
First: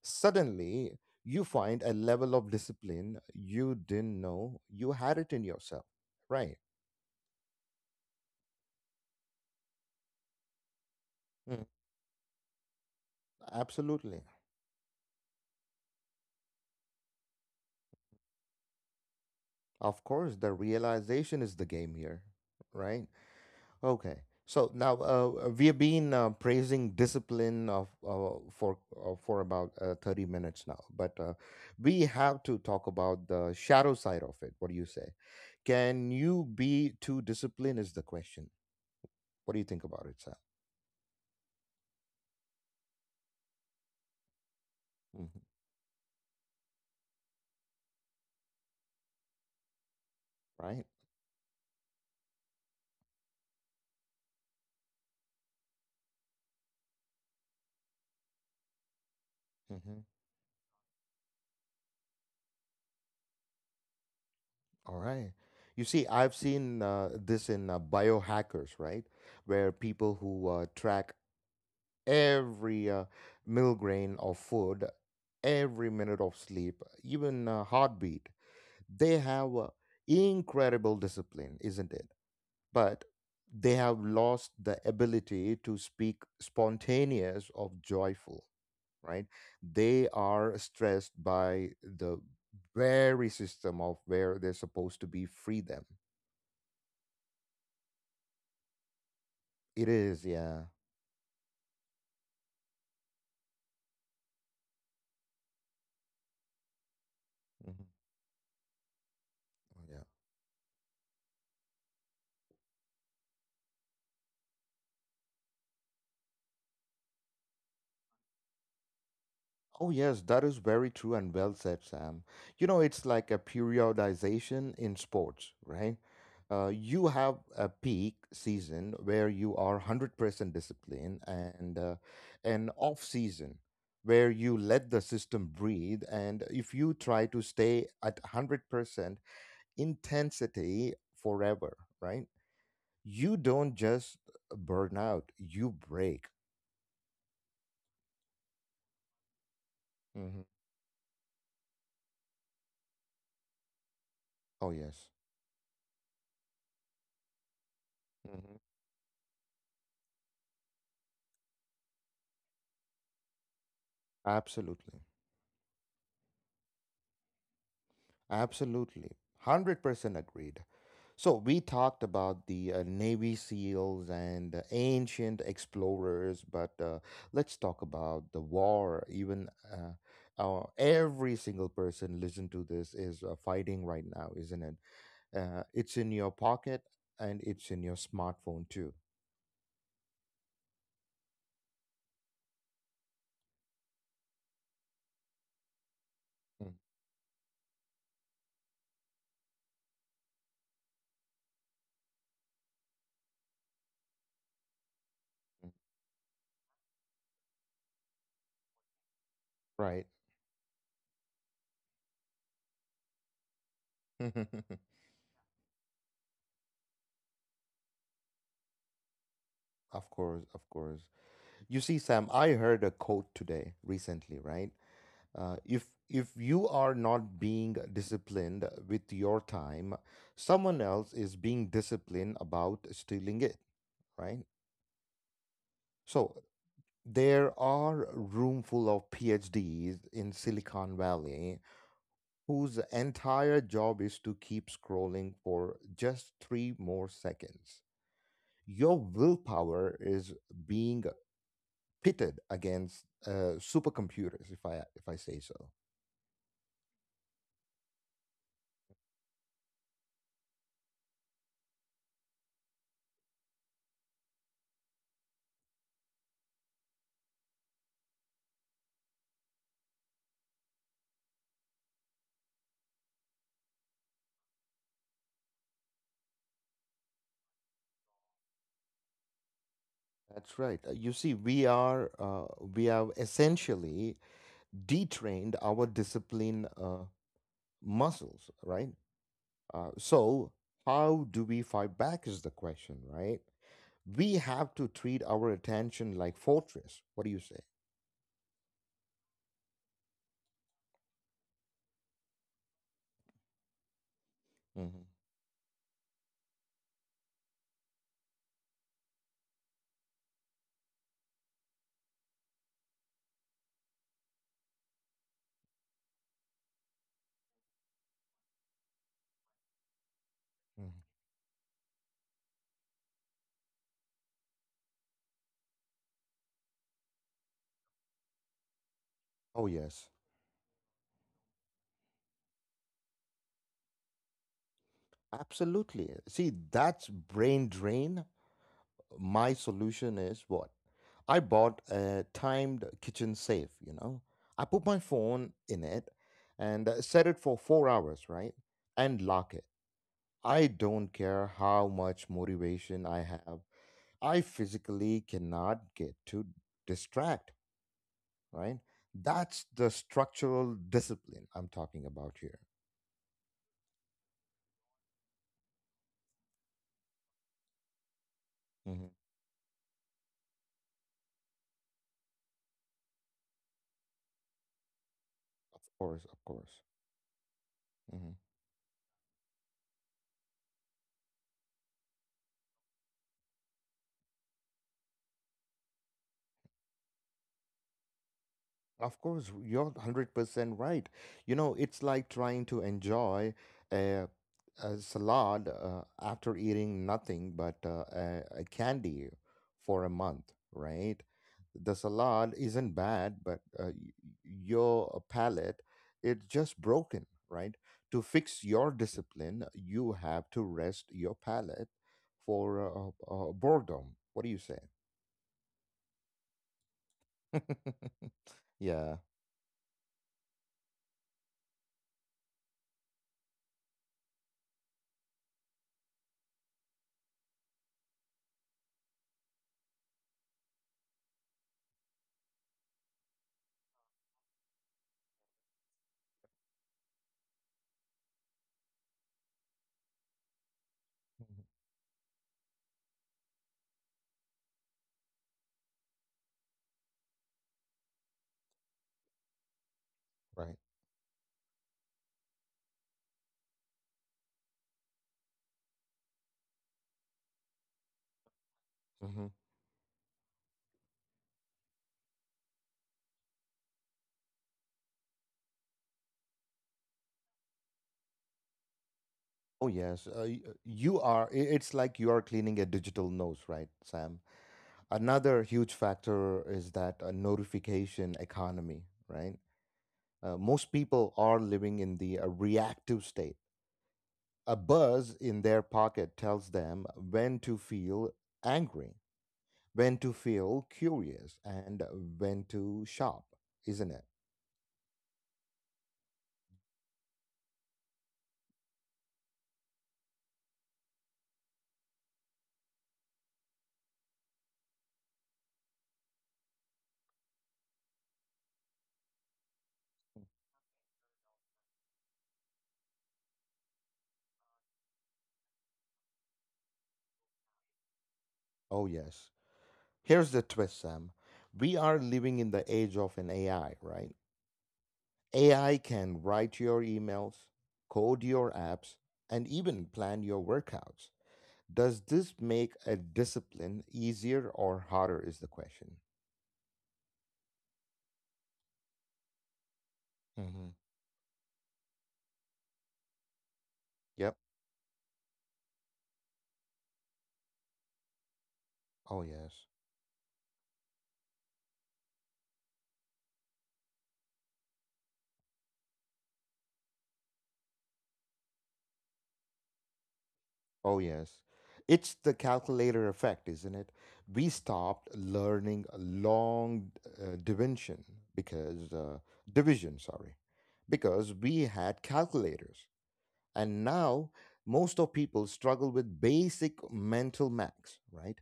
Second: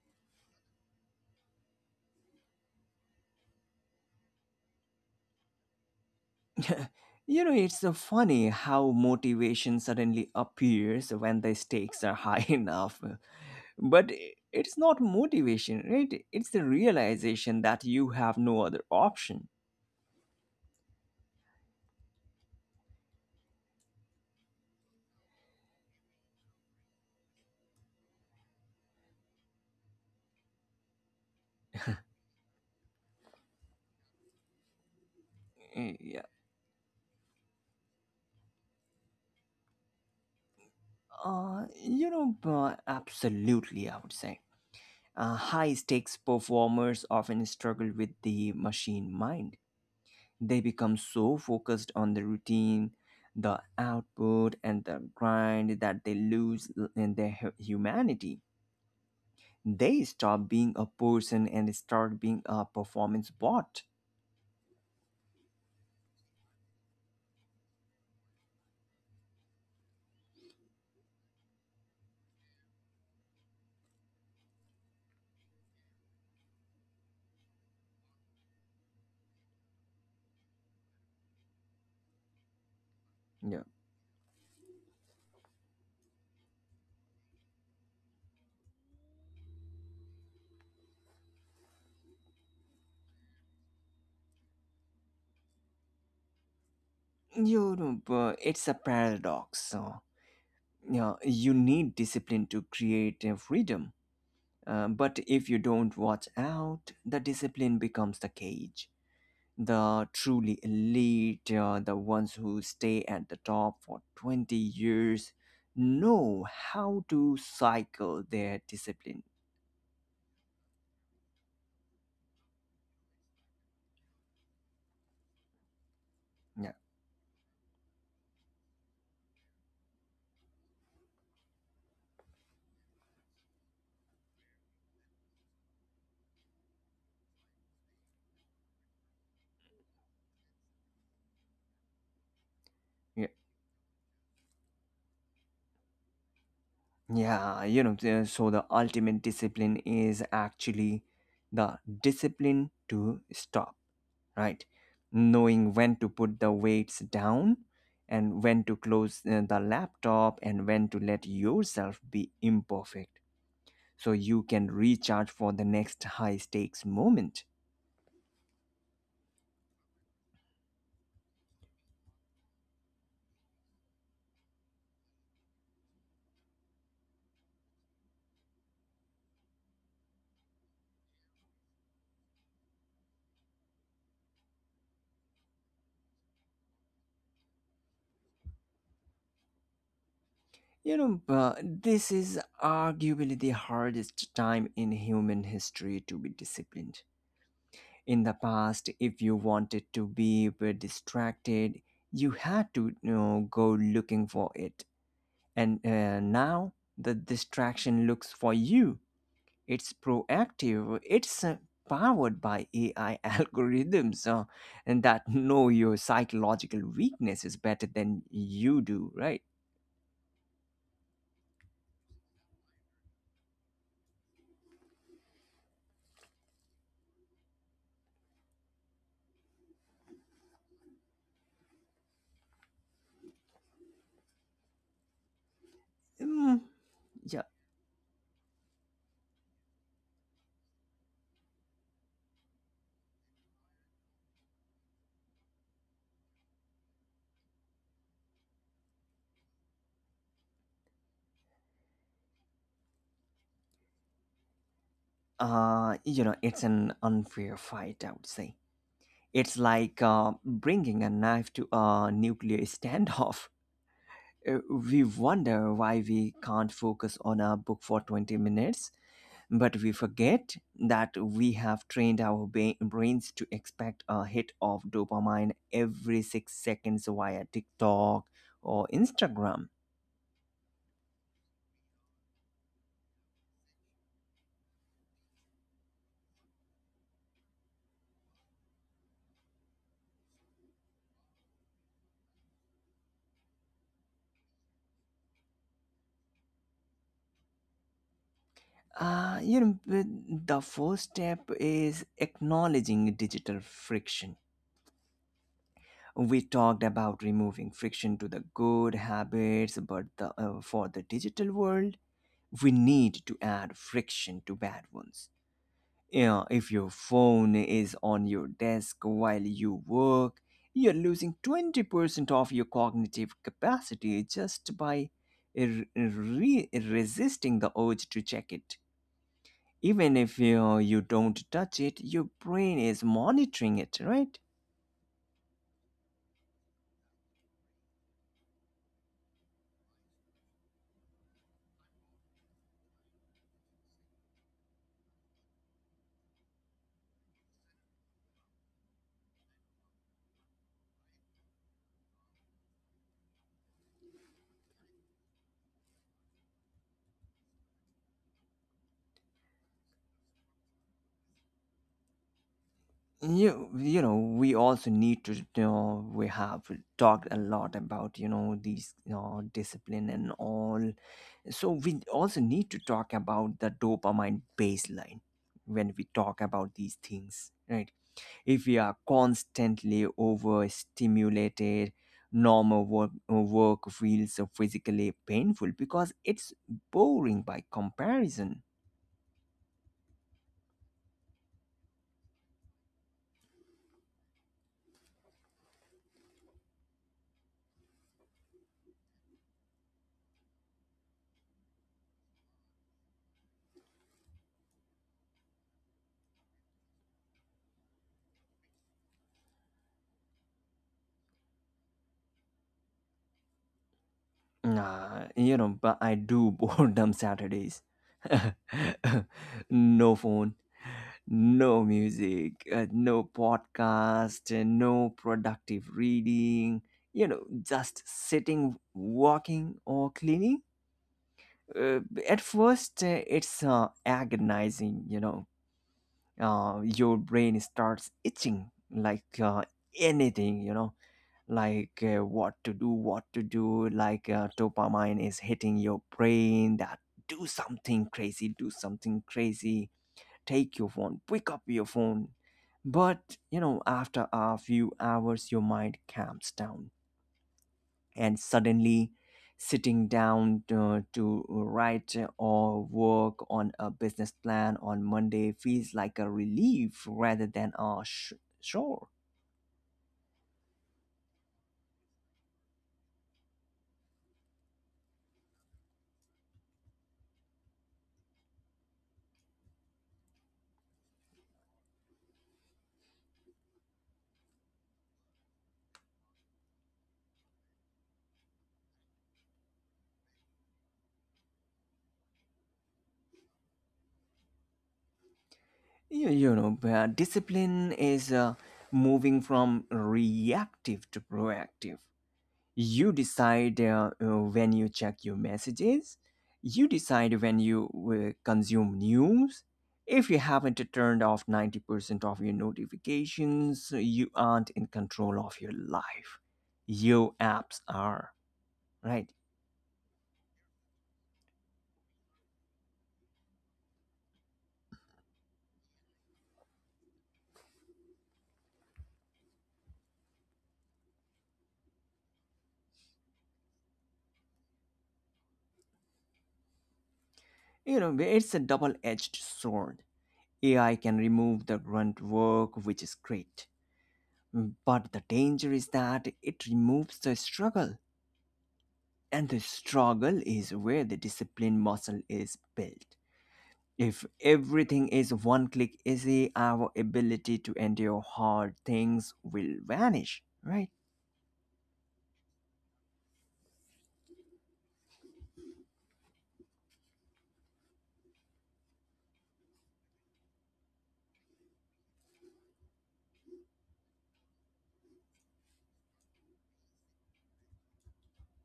S1: suddenly, you find a level of discipline you didn't know you had it in yourself. Right.
S2: It's so funny how motivation suddenly appears when the
S1: Mm.
S2: stakes are high enough. But
S1: Absolutely.
S2: it's not motivation, right? It's the realization that you have no other option.
S1: Of course, the realization is the game here. Right. Okay. So now we have been praising discipline of for about 30 minutes now, but we have to talk about the shadow side of it. What do you say? Can
S2: Yeah.
S1: you be too disciplined? Is the question. What do you think about it, Sam?
S2: Absolutely, I would say.
S1: Hmm.
S2: High stakes performers often struggle with the machine mind. They
S1: Right.
S2: become so focused on the routine, the output, and the grind that they lose in their humanity.
S1: Hmm.
S2: They stop being a person and start being a performance bot.
S1: All right. You see, I've seen this in biohackers, right? Where people who track every milligram of food, every minute of sleep, even heartbeat, they have incredible discipline, isn't it? But
S2: Yeah.
S1: they have lost the ability to speak spontaneous of joyful, right? They are stressed by the very system of where they're supposed to be free them.
S2: But it's a paradox.
S1: It
S2: So,
S1: is, yeah.
S2: yeah, you need discipline to create freedom. But if you don't watch out, the discipline
S1: Mhm.
S2: becomes the cage. The
S1: Yeah.
S2: truly elite, the ones who stay at the top for 20 years, know how to cycle their discipline.
S1: Oh, yes, that is very true and well said, Sam. You know, it's like a periodization in sports, right?
S2: Yeah
S1: You have a peak season where you are 100% disciplined and an off season where you let the system breathe. And if you try to stay at 100% intensity forever, right? You
S2: yeah.
S1: don't just burn out, you break.
S2: So the ultimate discipline is
S1: Mhm.
S2: actually the discipline to stop, right?
S1: Oh, yes.
S2: Knowing when to put the weights down and when
S1: Mhm.
S2: to close the laptop and when to let yourself be imperfect, so you can
S1: Absolutely.
S2: recharge for the next high stakes moment.
S1: Absolutely. 100% agreed. So we talked about the Navy SEALs and ancient explorers, but let's talk about the war. Even every single person listen to this is fighting right now, isn't it? It's in your pocket and it's in your smartphone too.
S2: But this is arguably the hardest time in human history to be
S1: Mhm.
S2: disciplined. In the past, if you wanted to be were distracted, you had to go looking for it. And Now the distraction looks for you. It's
S1: Right.
S2: proactive. It's powered by AI algorithms and that know your psychological weaknesses better than you do, right?
S1: Of course, of course. You see, Sam, I heard a quote today recently, right? If you are not being disciplined with your time, someone else is being disciplined about stealing it, right? So
S2: Mm, yeah.
S1: there are room full of PhDs in Silicon Valley whose entire job is to keep scrolling for just three more seconds. Your willpower is being pitted against supercomputers, if I say so.
S2: It's an unfair fight, I would say. It's like bringing a knife to a nuclear standoff. We wonder why we can't focus on a book for 20 minutes, but we forget that we have trained our brains to expect a hit of dopamine every 6 seconds via TikTok or Instagram.
S1: That's right. You see, we have essentially detrained our discipline muscles, right? So how do we fight back is the question, right? We have to treat our attention like fortress. What do you say?
S2: But the first step is acknowledging digital friction.
S1: Hmm.
S2: We talked about removing friction to the good habits, but for the digital world, we need to add friction to bad ones. Yeah, if your phone is on your desk while you work, you're
S1: Hmm.
S2: losing 20% of your cognitive capacity just by r- resisting the urge to check it.
S1: Oh yes,
S2: Even if you don't touch it, your brain is monitoring it, right?
S1: absolutely. See, that's brain drain. My solution is what? I bought a timed kitchen safe, you know. I put my phone in it and set it for 4 hours, right, and lock it. I don't care how much motivation I have, I physically cannot get to distract, right? That's the structural discipline I'm talking about here.
S2: We also need to we have talked a lot about these
S1: Mhm.
S2: discipline and all, so we also need to talk about the dopamine baseline
S1: Of
S2: when we
S1: course,
S2: talk
S1: of course.
S2: about these things, right?
S1: Mm-hmm.
S2: If we are constantly overstimulated, normal work feels so physically painful because it's boring by comparison.
S1: Of course, you're 100% right. You know, it's like trying to enjoy a, a salad after eating nothing but a candy for a month, right? The salad isn't bad, but your palate, it's just broken, right? To fix your discipline, you have to rest your palate for boredom. What do you say?
S2: But I do boredom Saturdays.
S1: Yeah.
S2: No phone, no music, no podcast, no productive reading, you know, just sitting, walking, or cleaning. Uh, at first, it's agonizing, you know. Your brain starts itching like anything, you know,
S1: Mhm.
S2: like what to do, like dopamine is hitting your brain that do something crazy, take
S1: Right.
S2: your phone, pick up your phone. But you know, after a few hours, your mind calms down, and suddenly
S1: Mm-hmm.
S2: sitting down to write or work on a business plan on Monday feels like a relief rather than a chore.
S1: Oh, yes. It's like you are cleaning a digital nose, right, Sam? Another huge factor is that a notification economy, right? Most people are living in the reactive state. A buzz in their pocket tells them when to feel angry, when to feel curious, and when to shop, isn't it?
S2: Discipline is moving from reactive to proactive. You decide when you check your messages, you decide when you consume news. If you haven't turned off 90% of your notifications, you aren't in control of your life. Your apps are,
S1: Oh,
S2: right?
S1: yes. Here's the twist, Sam. We are living in the age of an AI, right? AI can write your emails, code your apps, and even plan your workouts. Does this make a discipline easier or harder? Is the question.
S2: You know, it's a double edged sword. AI
S1: Hmm.
S2: can remove the grunt work, which is great.
S1: Yep.
S2: But the danger is that it removes the struggle,
S1: Oh,
S2: and the
S1: yes.
S2: struggle is where the discipline muscle is built. If everything is one click easy, our ability to endure hard things will vanish, right?
S1: Oh, yes. It's the calculator effect, isn't it? We stopped learning long division because uh, division, sorry, because we had calculators. And now most of people struggle with basic mental max, right?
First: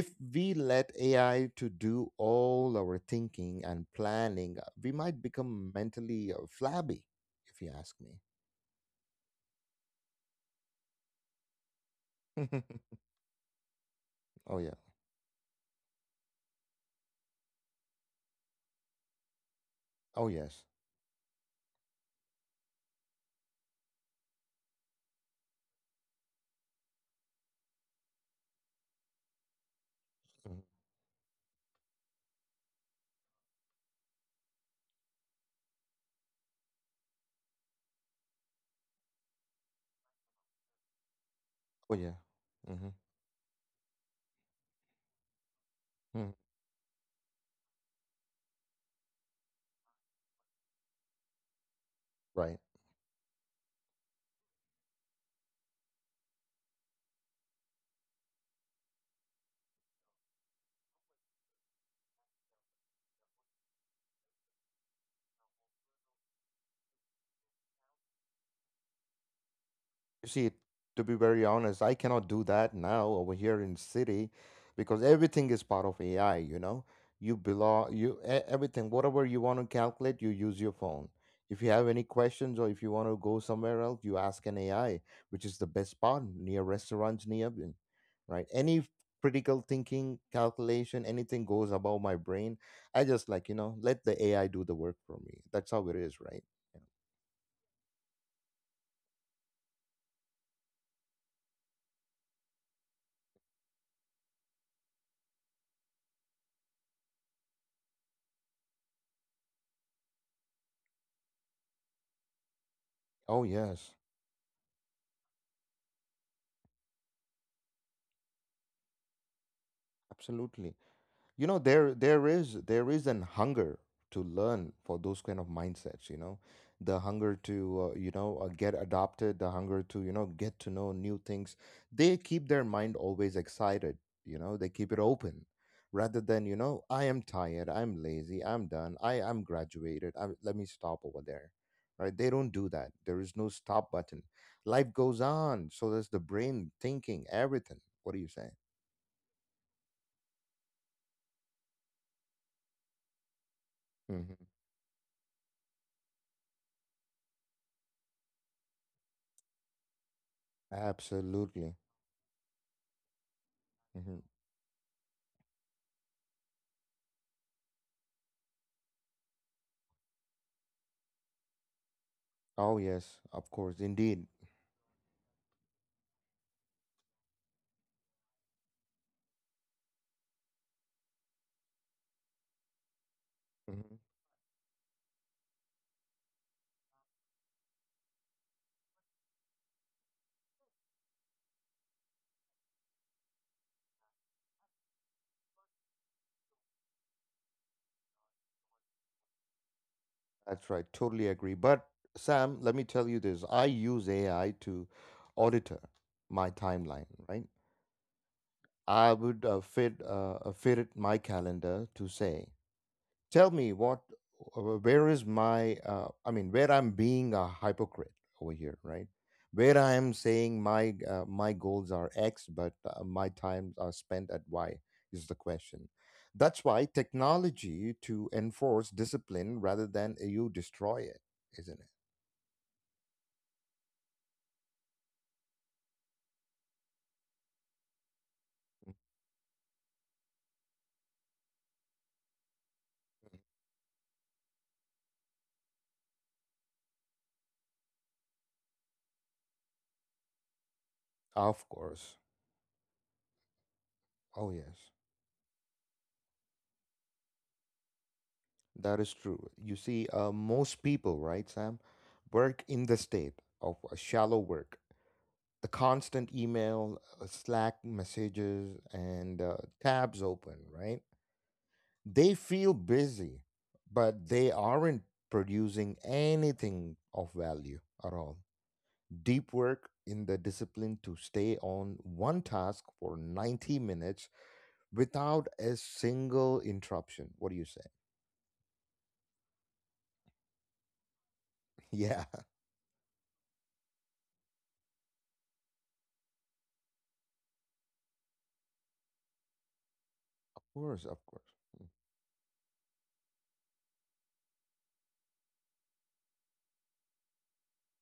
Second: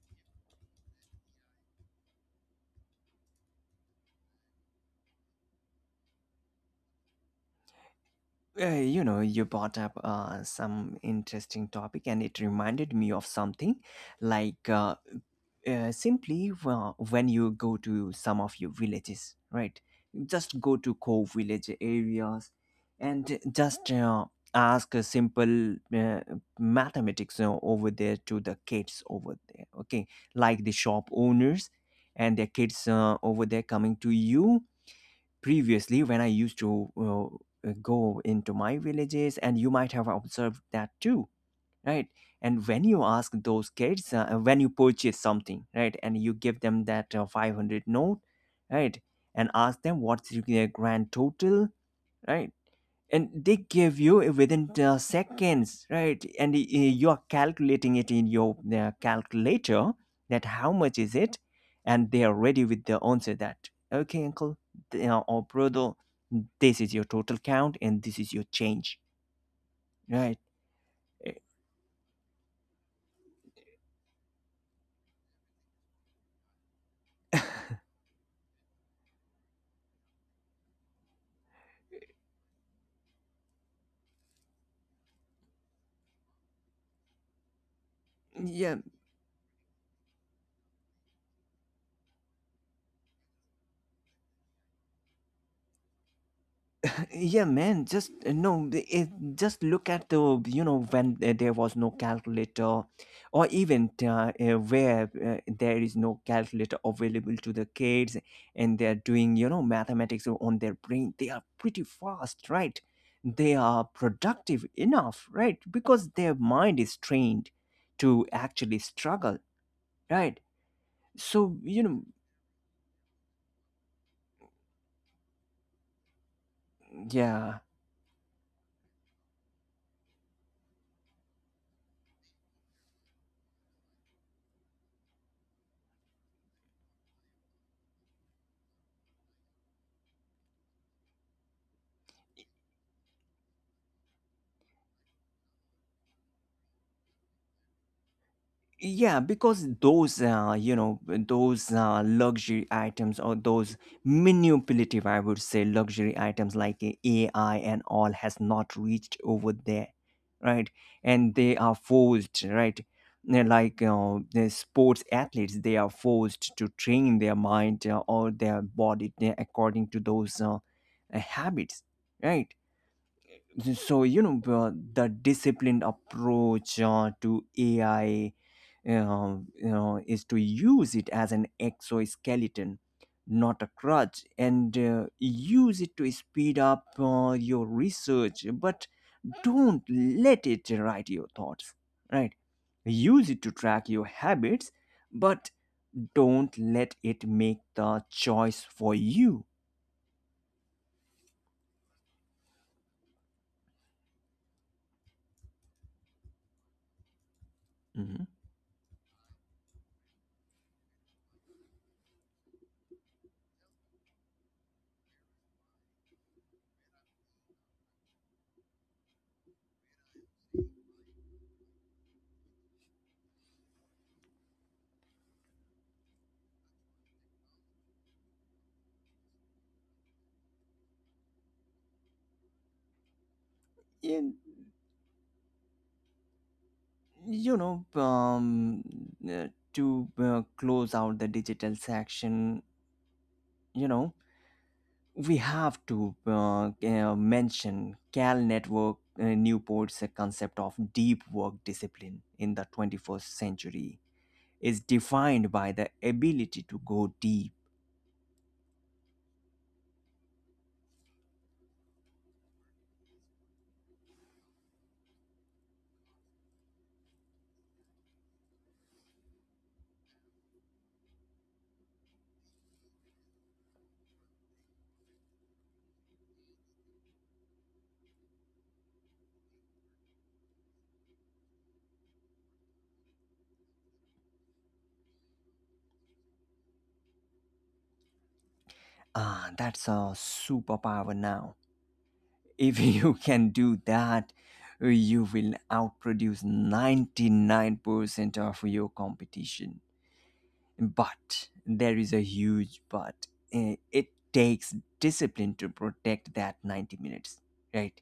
S1: If we let AI to do all our thinking and planning, we might become mentally flabby, if you ask me.
S2: Uh, you brought up some interesting topic, and it reminded me of something
S1: Oh
S2: like
S1: yeah.
S2: simply when you go to some of your villages, right?
S1: Oh
S2: Just
S1: yes.
S2: go to core village areas and just ask a simple mathematics over there to the kids over there, okay?
S1: Mhm.
S2: Like the shop owners and their kids over there coming to you. Previously, when I used to go into my villages, and you might have observed that too,
S1: Oh
S2: right?
S1: yeah.
S2: And when you ask those kids when you purchase something, right, and
S1: Hmm.
S2: you give them that 500 note, right, and ask them what's their grand total, right,
S1: Right.
S2: and they give you within seconds, right, and you are calculating it in your calculator that how much is it, and they are ready with the answer that okay uncle, you know, or brother, this is your total count and this is your change,
S1: You
S2: right?
S1: see, to be
S2: Uh,
S1: very honest, I cannot do that now over here in city because everything is part of AI, you know. You belong you e- Everything whatever you want to calculate, you use your phone. If you have any questions or if you want to go somewhere else, you ask an AI, which is the best part near restaurants nearby, right?
S2: Yeah.
S1: Any critical thinking, calculation, anything goes above my brain. I just like, you know, let the AI do the work for me. That's how it is, right? Yeah.
S2: yeah man just no the- it, Just look at the, you know, when there was no calculator, or even where there is no calculator available to the kids, and they're doing, you know, mathematics on their brain, they are pretty fast, right?
S1: Oh
S2: They are
S1: yes,
S2: productive enough, right? Because their mind is trained to actually struggle, right?
S1: absolutely. You
S2: so
S1: know,
S2: you
S1: there
S2: know
S1: there is there is an hunger to learn for those kind of mindsets, you know, the hunger
S2: yeah
S1: to get adopted, the hunger to, you know, get to know new things. They keep their
S2: it
S1: mind always excited, you know. They keep it open, rather than, you know, I am tired, I'm lazy, I'm done, I am graduated I Let me stop over there, right? They don't do that. There is no stop button. Life goes on, so does the brain thinking everything. What do you say?
S2: yeah, because those, those luxury items or those
S1: Hmm.
S2: manipulative, I would say, luxury items like AI and all has not reached over there, right? And they are
S1: Absolutely.
S2: forced, right? They're like
S1: Mhm.
S2: the sports athletes, they are forced to train their mind or their body according to those habits, right?
S1: Oh, yes, of course,
S2: So, you
S1: indeed.
S2: know, the disciplined approach to AI, is to use it as an exoskeleton, not a
S1: Mhm.
S2: crutch, and use it to speed up your research, but don't let it write your thoughts, right? Use it to track your habits, but don't let it make the choice for you.
S1: That's right. Totally agree. But Sam, let me tell you this. I use AI to auditor my timeline, right?
S2: Mhm.
S1: I would fit fit it my calendar to say, tell me what where is my where I'm being a hypocrite over here, right? Where I am saying my my goals are x but my times are spent at y is the question. That's why technology to enforce discipline rather than you destroy it, isn't it?
S2: In- you know, um,
S1: Mm.
S2: to close out the digital section, you know, we have to mention Cal Network Newport's concept of deep work
S1: Of course.
S2: discipline in the 21st century
S1: Oh
S2: is
S1: yes.
S2: defined by the ability to go deep.
S1: That is true. You see, most people, right, Sam, work in the state of a shallow work. The constant email, Slack messages, and tabs open, right? They feel busy, but they aren't producing anything of value at all. Deep work in the discipline to stay on one task for 90 minutes without a single interruption. What do you say?
S2: Ah, that's a superpower now.
S1: Yeah, of
S2: If you can do that, you will outproduce 99% of your competition.
S1: course, of course.
S2: But there is a huge but. It takes discipline to protect that 90 minutes, right?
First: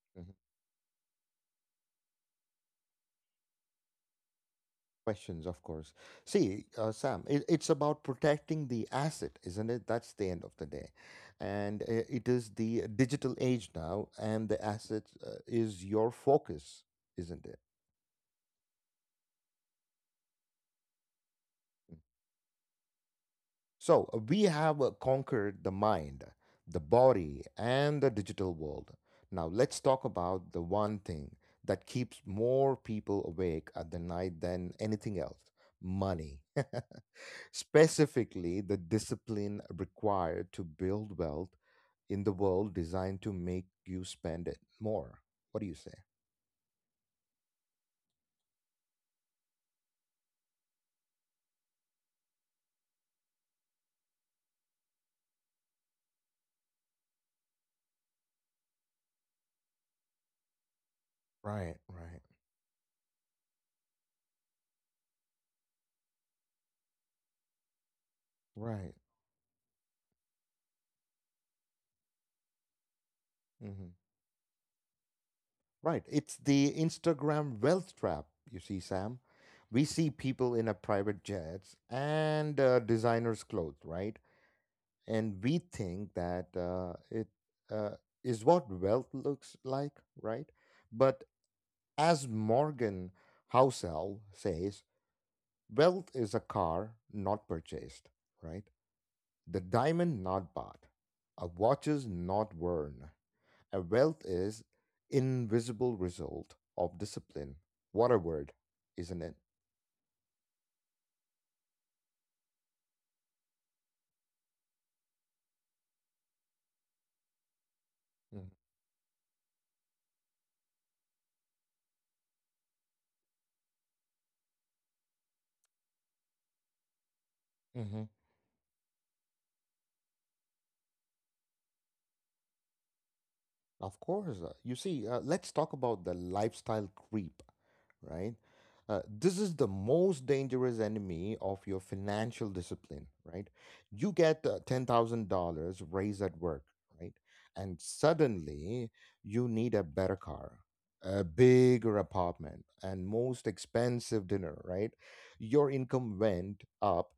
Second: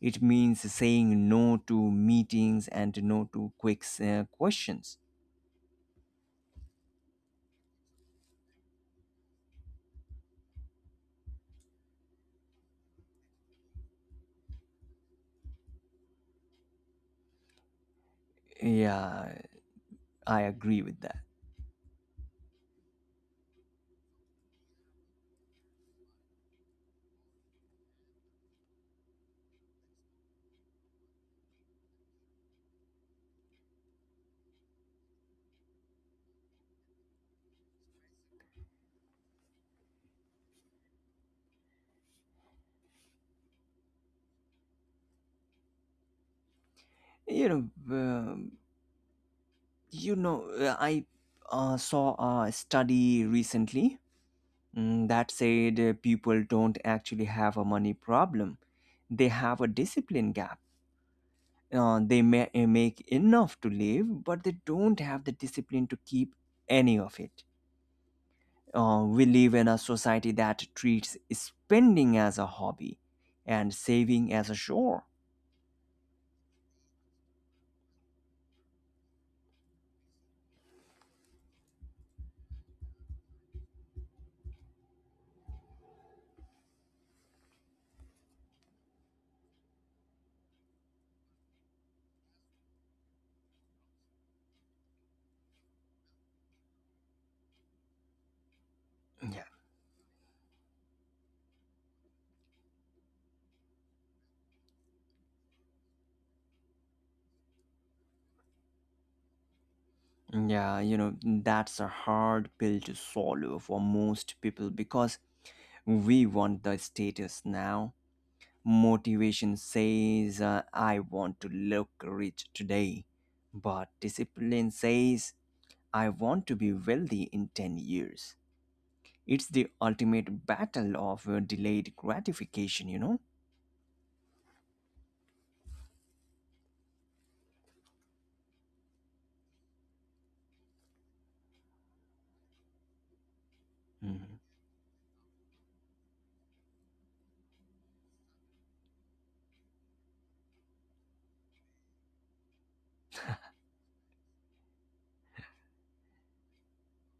S2: It
S1: Mm-hmm.
S2: means saying no to meetings and no to quick questions.
S1: Questions, of course. See, Sam, it's about protecting the asset, isn't it? That's the end of the day. And it is the digital age now, and the asset is your focus, isn't it?
S2: Yeah, I agree with that.
S1: So, we have conquered the mind, the body, and the digital world. Now, let's talk about the one thing that keeps more people awake at the night than anything else. Money. Specifically, the discipline required to build wealth in the world designed to make you spend it more. What do you say?
S2: You know, um, I saw a study recently, that said people don't actually have a money problem; they have a discipline gap.
S1: Right, right,
S2: They may make enough to live, but they don't have the discipline to keep any of it.
S1: right.
S2: We live in a society that treats spending as a hobby and
S1: Hmm.
S2: saving as a chore.
S1: Right. It's the Instagram wealth trap, you see, Sam. We see people in a private jets and designers' clothes, right? And we think that it uh, is what wealth looks like, right? But as Morgan Housel says, wealth is a car not purchased, right?
S2: Yeah.
S1: The diamond not bought, a watches not worn, a wealth is invisible result of discipline. What a word, isn't it?
S2: Yeah, you know, that's a hard pill to swallow for most people because we want the status now. Motivation says, I want to look rich today. But discipline says, I want to be wealthy in 10
S1: Mm-hmm.
S2: years. It's the ultimate battle of delayed gratification, you know?
S1: Of course. You see, let's talk about the lifestyle creep, right? This is the most dangerous enemy of your financial discipline, right? You
S2: Mhm.
S1: get $10,000 raise at work, right? And suddenly you need a better car, a bigger apartment, and most expensive dinner, right? Your income went up,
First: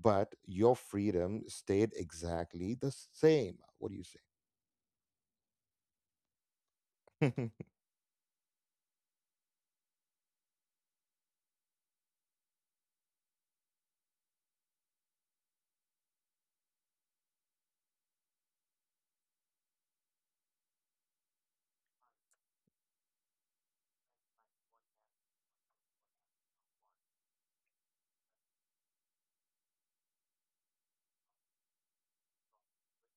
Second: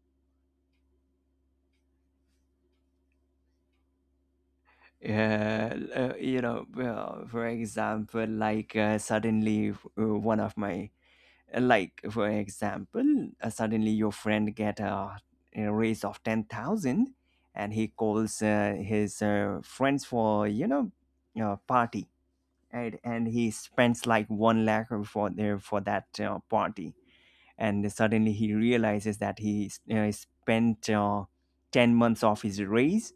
S1: but your freedom stayed exactly the same. What do you say?
S2: Yeah, well, for example, like suddenly f- one of my, like for example, suddenly your friend get a raise of 10,000 and he calls his friends for, you know, party. And he spends like one lakh for their for that party, and suddenly he realizes that spent 10 months of his raise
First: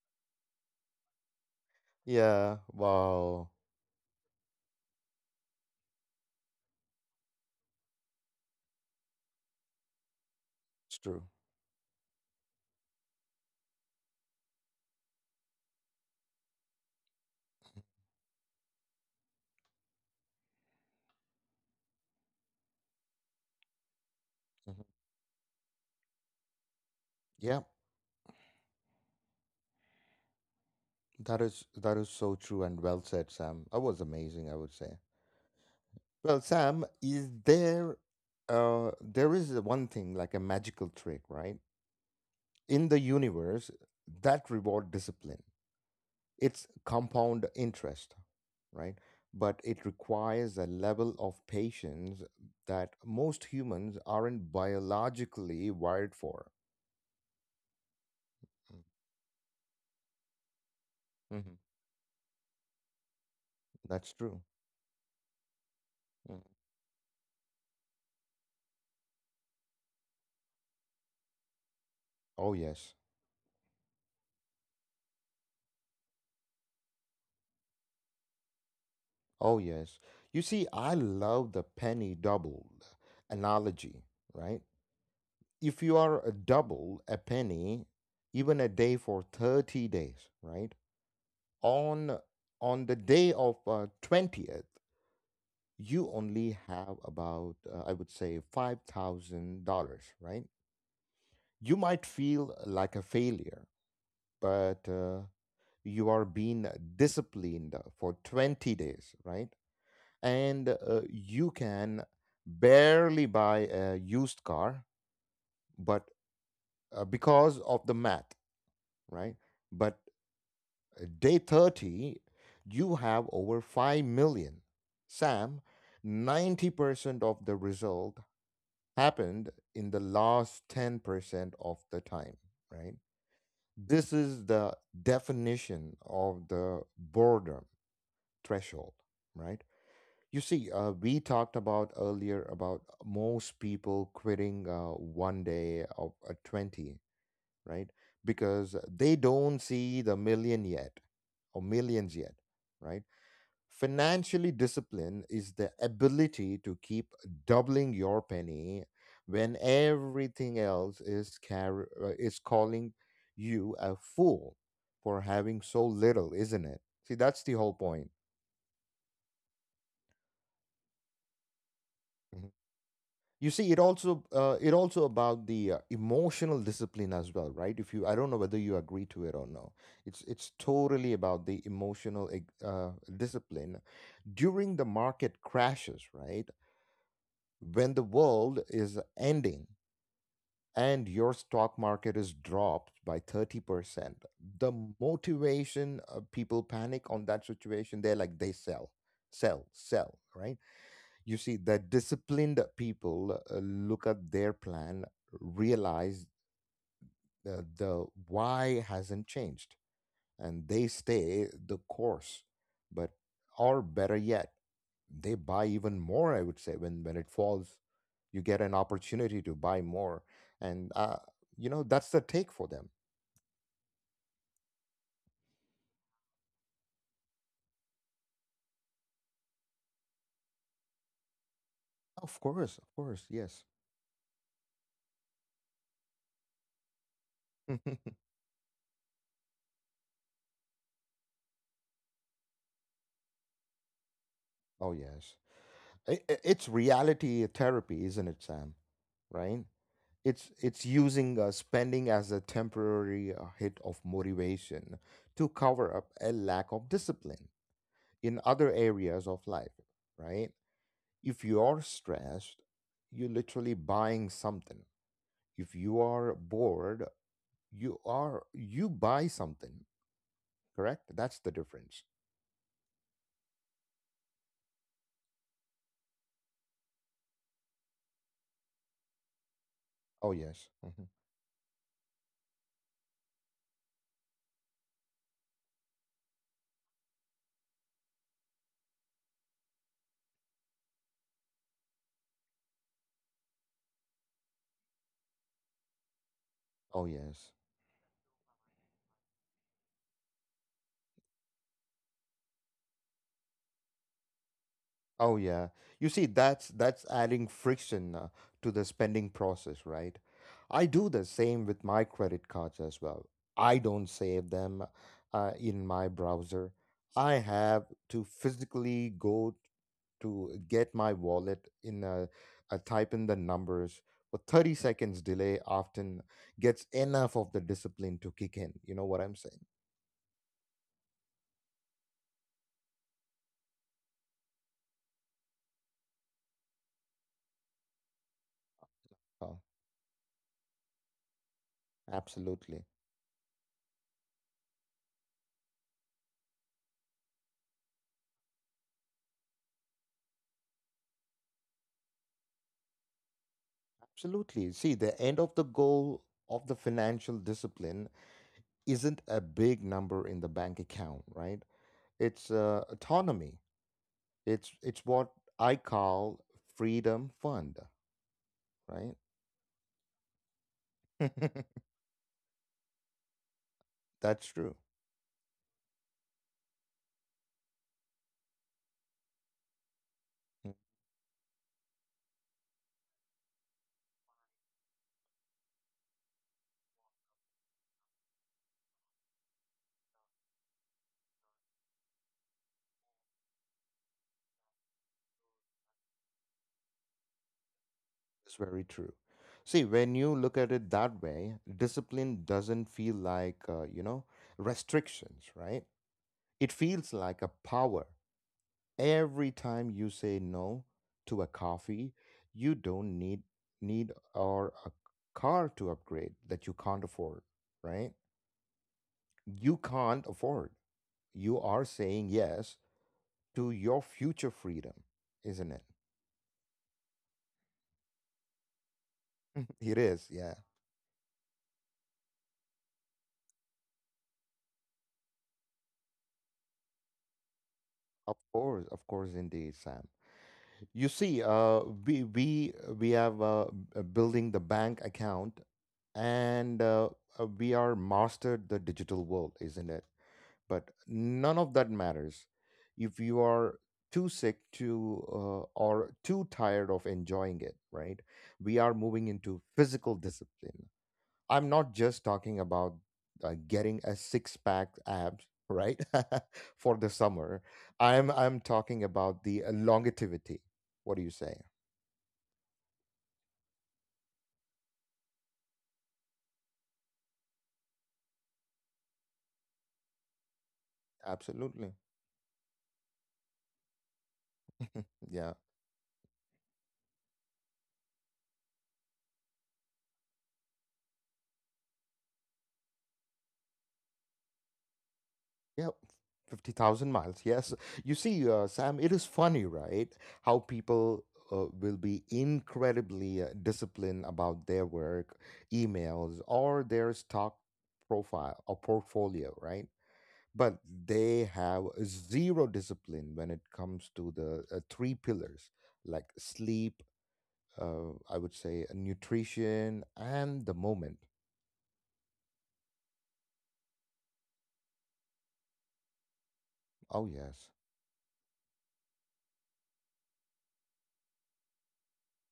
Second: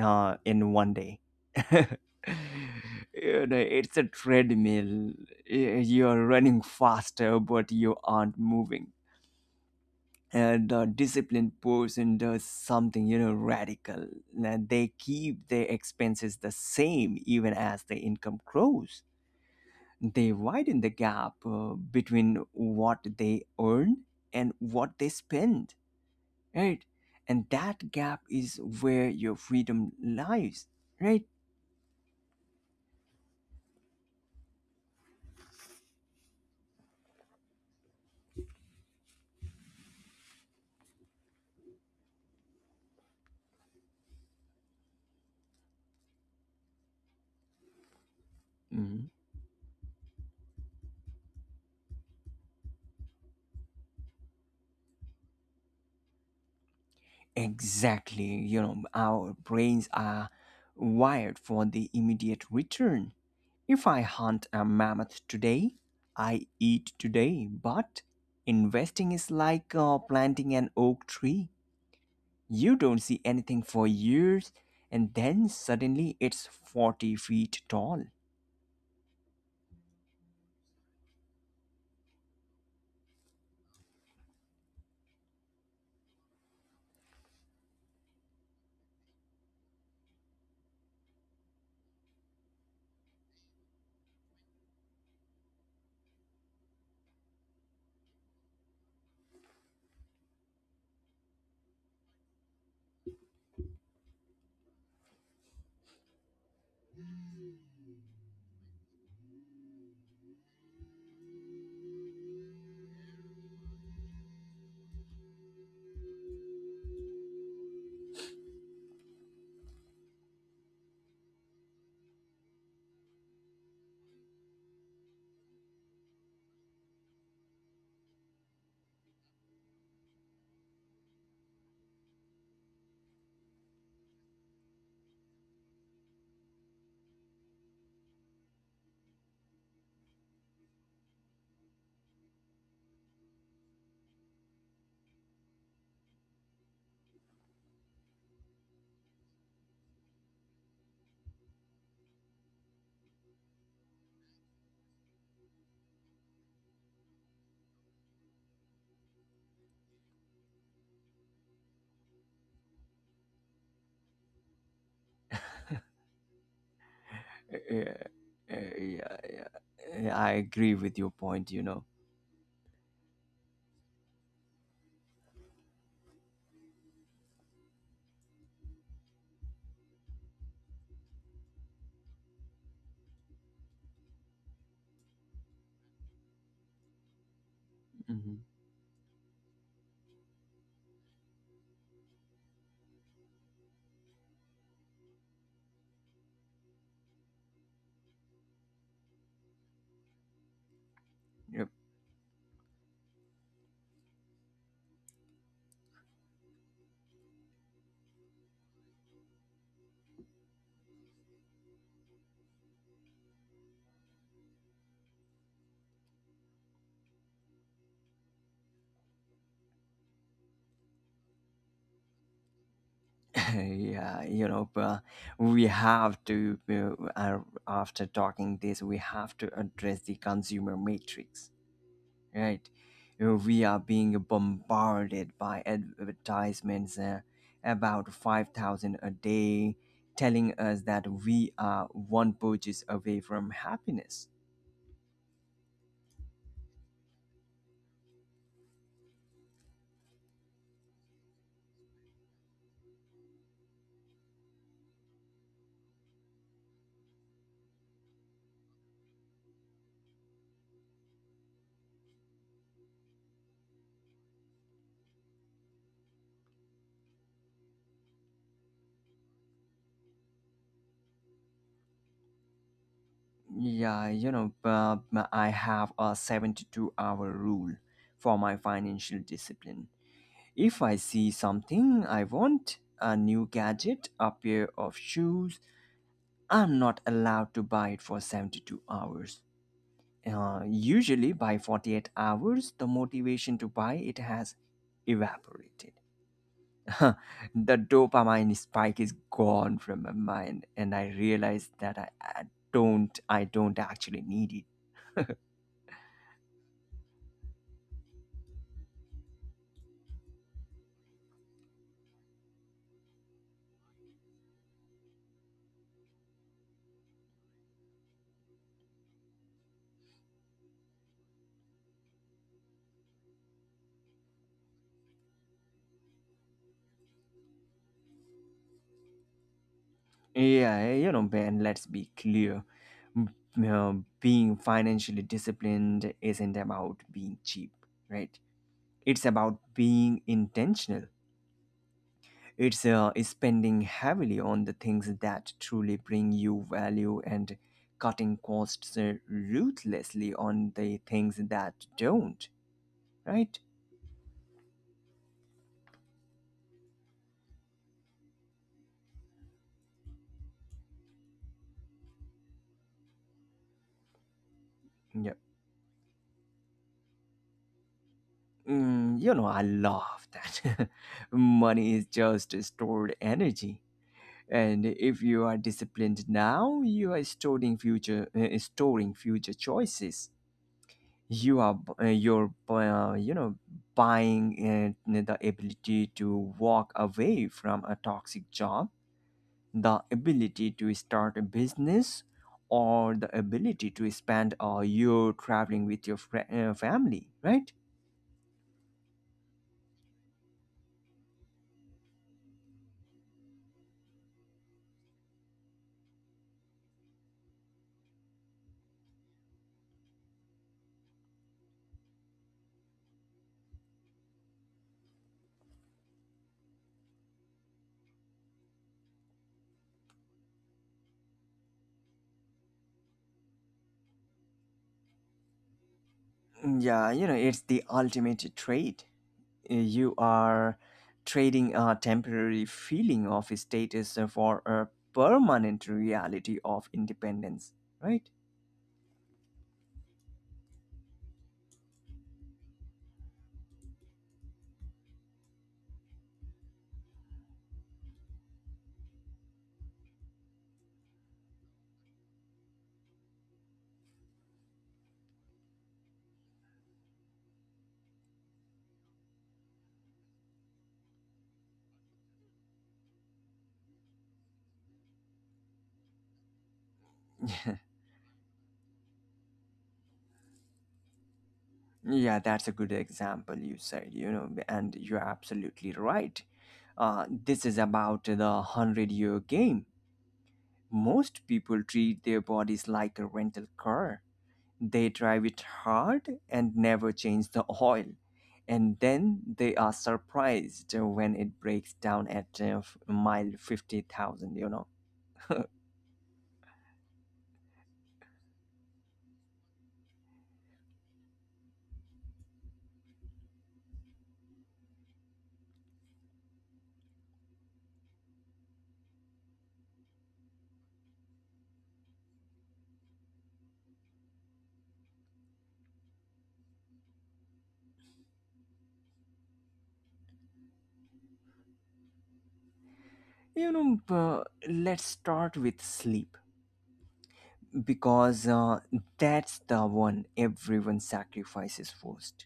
S2: in one day.
S1: Yeah,
S2: You
S1: wow.
S2: know, it's a treadmill. You're running faster but you aren't moving, and a
S1: It's true.
S2: disciplined person does something, you know, radical, and they keep their expenses the same even as the income grows. They widen the gap between what they earn and
S1: Mhm.
S2: what they spend, right? And
S1: Yeah,
S2: that gap is where your freedom lies, right?
S1: that is, that is so true and well said, Sam. That was amazing, I would say. Well, Sam, is there, uh, there is one thing like a magical trick, right? In the universe that reward discipline. It's compound interest, right?
S2: Mhm.
S1: But it requires a level of patience that most humans aren't biologically wired for.
S2: Exactly. You
S1: Mm.
S2: know, our brains are wired
S1: Mhm.
S2: for the immediate return. If I
S1: That's true.
S2: hunt a mammoth today,
S1: Mm.
S2: I eat today, but investing is like planting an oak tree.
S1: Oh
S2: You
S1: yes.
S2: don't see anything for years, and then suddenly it's 40 feet tall.
S1: Oh, yes. You see, I love the penny double analogy, right? If you are a double a penny, even a day for 30 days, right? On on the day of 20th, you only have about, I would say, $5,000, right? You might feel like a failure, but you are being disciplined for 20 days, right? And you can barely buy a used car, but because of the math, right? But day 30 you have over 5 million, Sam. 90% of the result happened in the last 10% of the time, right? This is the definition of the boredom threshold, right? You see, we talked about earlier about most people quitting one day of 20, right? Because they don't see the million yet or millions yet, right? Financially, discipline is the ability to keep doubling your penny when everything else is is calling you a fool for having so little, isn't it? See, that's the whole
S2: Yeah,
S1: point.
S2: yeah, yeah. Yeah, I agree with your point, you know.
S1: Mm-hmm. You see, it also, it also about the emotional discipline as well, right? If you, I don't know whether you agree to it or no, it's, it's totally about the emotional discipline during the market crashes, right? When the
S2: Hmm.
S1: world is ending and your stock market is dropped by 30%, the motivation, people panic on that situation. They're like they sell, sell, sell, right? You see,
S2: Yep.
S1: that disciplined people look at their plan, realize the why hasn't changed, and they stay the course. But, or better yet, they buy even more, I would say, when it falls, you get an opportunity to buy more. And, you know, that's the take for them.
S2: Yeah, you know, but we have to, after talking this, we have to address the consumer matrix, right?
S1: Of course,
S2: We
S1: yes.
S2: are being bombarded by advertisements, about 5,000 a day, telling us that we are one purchase away from happiness.
S1: Oh, yes. It's reality therapy, isn't it, Sam? Right? It's using spending as a temporary hit of motivation to cover up a lack of discipline in other areas of life, right? If you are stressed, you're literally buying something. If you are bored, you buy something. Correct, that's the difference.
S2: Yeah, you know, I have a 72-hour rule for my financial discipline.
S1: Oh yes.
S2: If I
S1: Mhm.
S2: see something I want, a new gadget, a pair of shoes, I'm not allowed to buy it for 72 hours. Usually by 48 hours, the motivation to buy it has evaporated.
S1: Oh yes.
S2: The dopamine spike is gone from my mind, and I realize that I don't, I don't actually need it.
S1: Oh yeah. You see, that's adding friction to the spending process, right? I do the same with my credit cards as well. I don't save them in my browser. I have to physically go to get my wallet in a type in the numbers. A 30 seconds delay often gets enough of the discipline to kick in. You know what I'm saying?
S2: Yeah, you know, Ben. Let's be clear. M- uh, Being financially disciplined isn't about being cheap, right? It's
S1: Oh,
S2: about being intentional.
S1: absolutely.
S2: It's spending heavily on the things that truly bring you value and cutting costs ruthlessly on the things that don't, right?
S1: Absolutely. See, the end of the goal of the financial discipline isn't a big number in the bank account, right? It's autonomy. It's what
S2: Yeah.
S1: I call freedom fund, right?
S2: Mm, you know, I love that. Money is just stored energy.
S1: That's true.
S2: And if you are disciplined now, you are storing future choices.
S1: Mm,
S2: You're buying the ability to walk away from a toxic job, the ability to start a business, or the ability to spend a year traveling with your fri family, right?
S1: it's very true. See, when you look at it that way, discipline doesn't feel like, you know, restrictions, right? It feels like a power. Every time you say no to a coffee, you don't need or a car to upgrade that you can't afford, right? You can't afford. You are saying yes to your future freedom, isn't it?
S2: Yeah, you know, it's the ultimate trade.
S1: It
S2: You
S1: is, yeah.
S2: are trading a temporary feeling of status for a permanent reality of independence, right?
S1: Of course, indeed, Sam. You see, we have, building the bank account, and we are mastered the digital world, isn't it? But none of that matters if you are too sick to, or too tired of enjoying it, right? We are moving into physical discipline. I'm not just talking about getting a six pack abs, right? For the summer, I'm talking about the longevity. What do you say?
S2: Yeah, that's a good example you said, you know, and you're absolutely right. This is about the 100-year game. Most people
S1: Absolutely,
S2: treat their bodies like a rental car. They drive
S1: yeah.
S2: it hard and never change the oil. And then they are surprised when it breaks down at mile 50,000, you know.
S1: Yeah, 50,000 miles. Yes. You see, Sam, it is funny, right? How people will be incredibly disciplined about their work, emails, or their stock profile or portfolio, right? But they have zero discipline when it comes to the three pillars like sleep, I would say, nutrition, and the moment.
S2: You know, let's start with sleep,
S1: Oh, yes.
S2: because that's the one everyone sacrifices first.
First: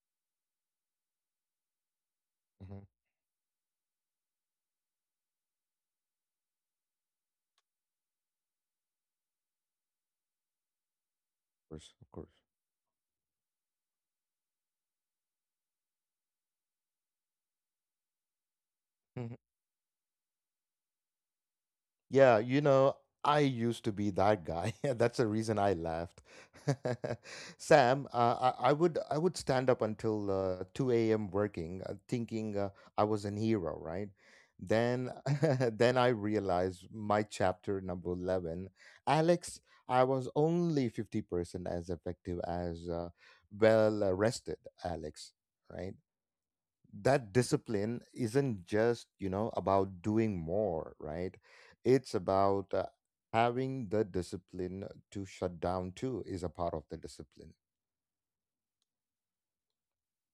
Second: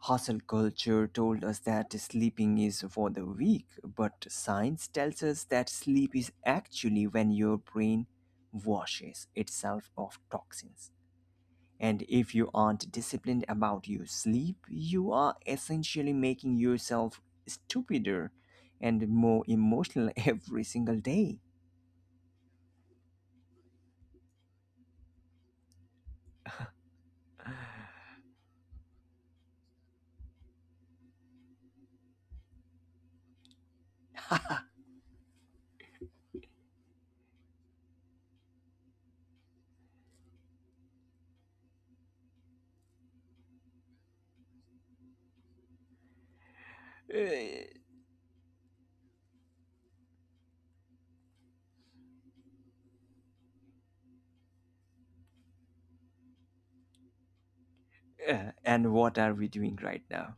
S2: Hustle culture told us that sleeping is
S1: Hmm.
S2: for the weak, but science tells us that sleep is actually when your brain washes itself of toxins.
S1: Of course,
S2: And
S1: of course.
S2: if you aren't disciplined about your sleep, you are essentially making yourself stupider
S1: Mm-hmm.
S2: and more emotional every single day.
S1: Yeah, you know, I used to be that guy. That's the reason I laughed. Sam, I would, I would stand up until 2 a.m. working, thinking I was an hero, right? Then then I realized my chapter number 11, Alex, I was only 50% as effective as well rested Alex, right? That
S2: Eh,
S1: discipline isn't just, you know, about doing more, right? It's about having the discipline to shut down too is a part of the discipline.
S2: And what are we doing right now?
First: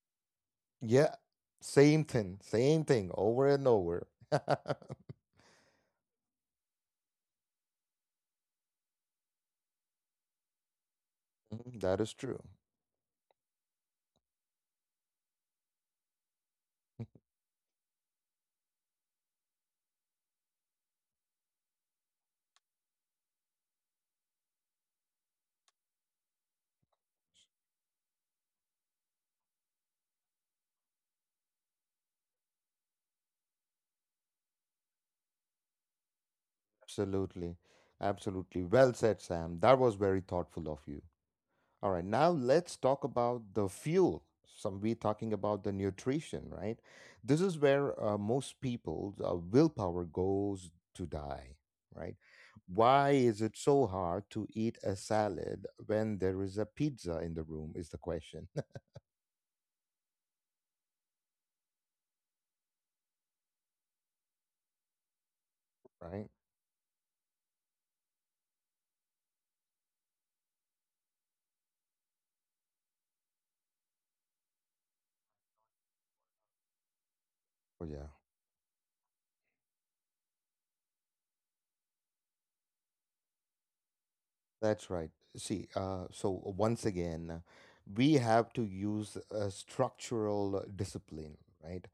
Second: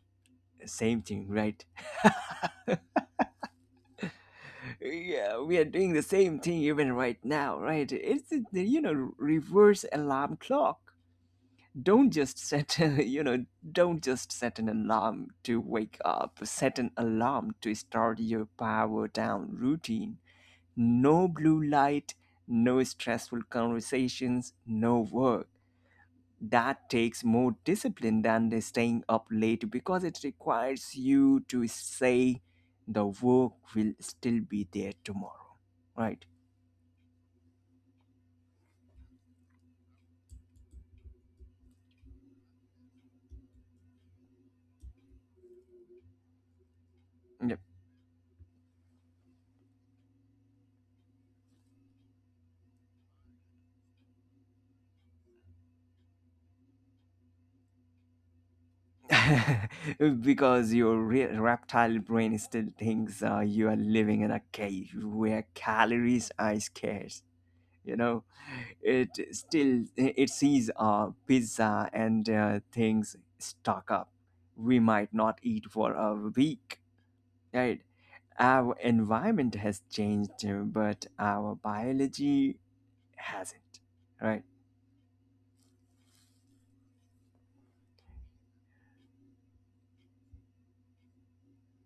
S2: Same
S1: Yeah,
S2: thing, right?
S1: same thing, same thing over and over.
S2: Yeah, we are doing the same thing even right now, right? It's you know, reverse alarm clock.
S1: Mhm, that
S2: Don't
S1: is
S2: just
S1: true.
S2: set a, you know, don't just set an alarm to wake up. Set an alarm to start your power down routine. No blue light, no stressful conversations, no work. That takes more discipline than the staying up late, because it requires you to say the work will still be there tomorrow, right?
S1: Absolutely, absolutely well said, Sam. That was very thoughtful of you. All right, now let's talk about the fuel. Some we talking about the nutrition, right? This is
S2: Yep.
S1: where most people's willpower goes to die, right? Why is it so hard to eat a salad when there is a pizza in the room? Is the question,
S2: Because your reptile brain still thinks you are living in a cave where
S1: right?
S2: calories are scarce. You know, it sees pizza and things stock up. We might not eat for a week,
S1: Oh
S2: right?
S1: yeah.
S2: Our environment has changed, but our biology hasn't, right?
S1: That's right. See, once again, we have to use a structural discipline, right?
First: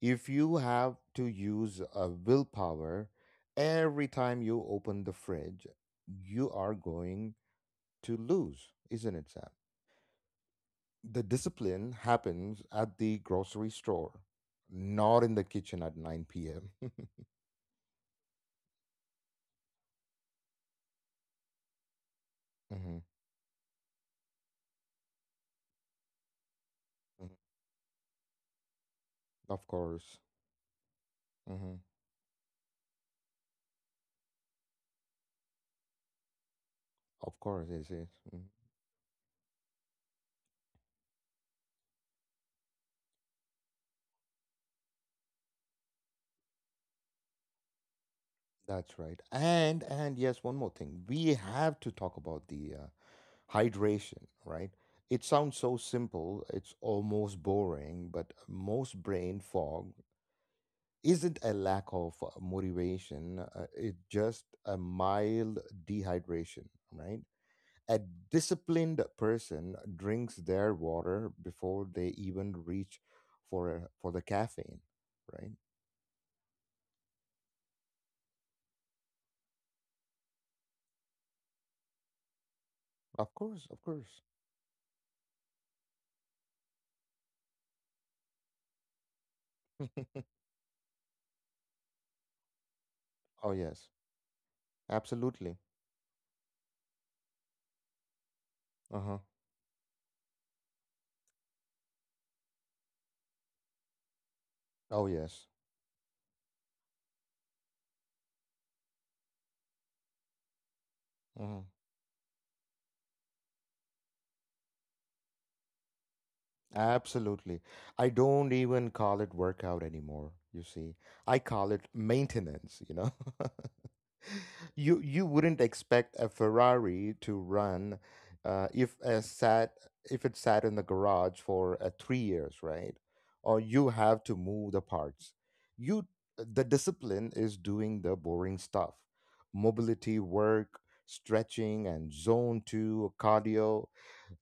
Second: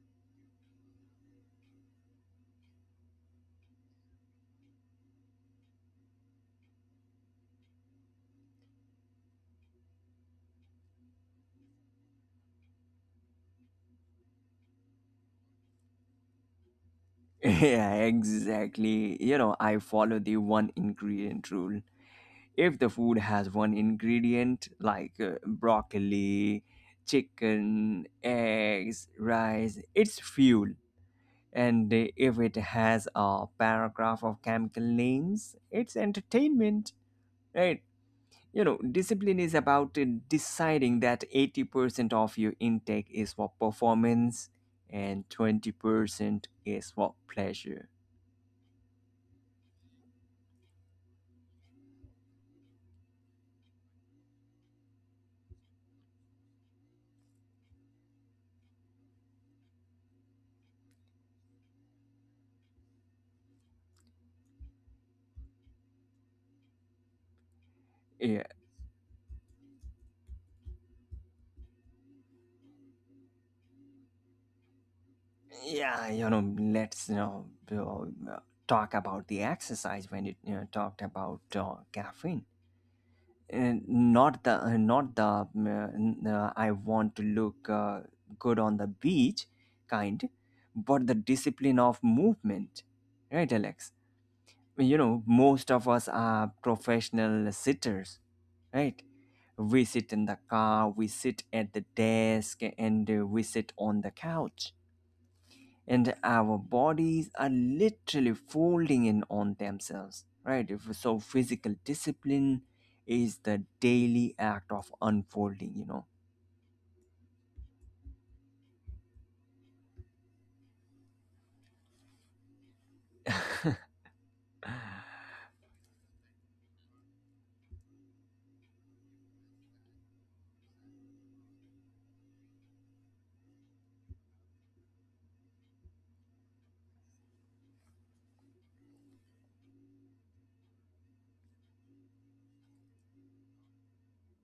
S1: If you have to use a willpower every time you open the fridge, you are going to lose, isn't it, Sam? The discipline happens at the grocery store, not in the kitchen at 9 p.m.
S2: Yeah, exactly. You know, I follow the one ingredient rule. If the
S1: Hmm.
S2: food has one ingredient like broccoli, chicken, eggs,
S1: Of
S2: rice, it's
S1: course.
S2: fuel.
S1: Hmm.
S2: And if it has a paragraph of chemical names, it's entertainment,
S1: Of course,
S2: right?
S1: it is. Mm-hmm.
S2: You know, discipline is about deciding that 80% of your intake is for performance and 20% is for pleasure.
S1: That's right. And yes, one more thing. We have to talk about the hydration, right? It sounds so simple, it's almost boring, but most brain fog isn't a lack of motivation, it's just a mild dehydration, right? A
S2: Yeah.
S1: disciplined person drinks their water before they even reach for for the caffeine, right?
S2: yeah you know let's you know uh, Talk about the exercise when you know, talked about caffeine,
S1: Of course, of
S2: and
S1: course.
S2: not the I want to look good on the beach kind, but the discipline of movement, right,
S1: Oh
S2: Alex?
S1: yes,
S2: You know,
S1: absolutely.
S2: most of us are professional sitters, right?
S1: Uh-huh.
S2: We sit in the car, we sit at the desk, and we sit on the couch,
S1: Oh, yes.
S2: and our bodies are literally folding in on themselves, right? So
S1: Hmm.
S2: physical discipline is the daily act of unfolding, you know?
S1: Absolutely. I don't even call it workout anymore, you see. I call it maintenance, you know? You wouldn't expect a Ferrari to run uh, if a sat if it sat in the garage for 3 years, right? Or you have to move the parts. You, the discipline is doing the boring stuff, mobility work, stretching, and zone two cardio.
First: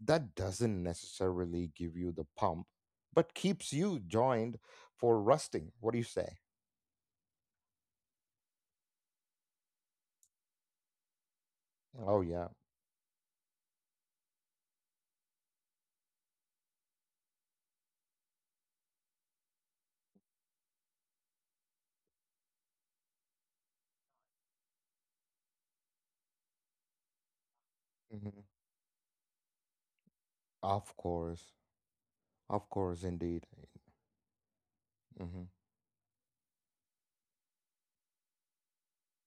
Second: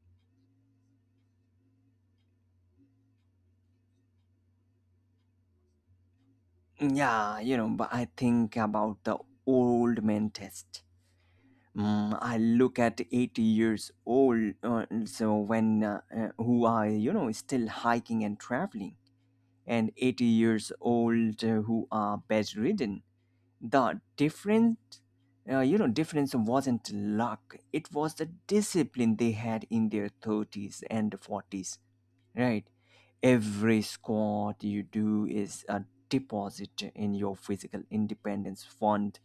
S1: That doesn't necessarily give you the pump, but keeps you joined for rusting. What do you say?
S2: Yeah, you know, but I think about the old man test. Mm,
S1: Oh
S2: I
S1: yeah.
S2: look at 80 years old, so when who are, you know, still hiking and traveling, and 80 years old who are bedridden. The you know, difference wasn't luck, it was the
S1: Mhm.
S2: discipline they had in their 30s
S1: Of
S2: and
S1: course.
S2: 40s, right?
S1: Of course, indeed.
S2: Every squat you do
S1: Hmm.
S2: is a deposit in your physical independence fund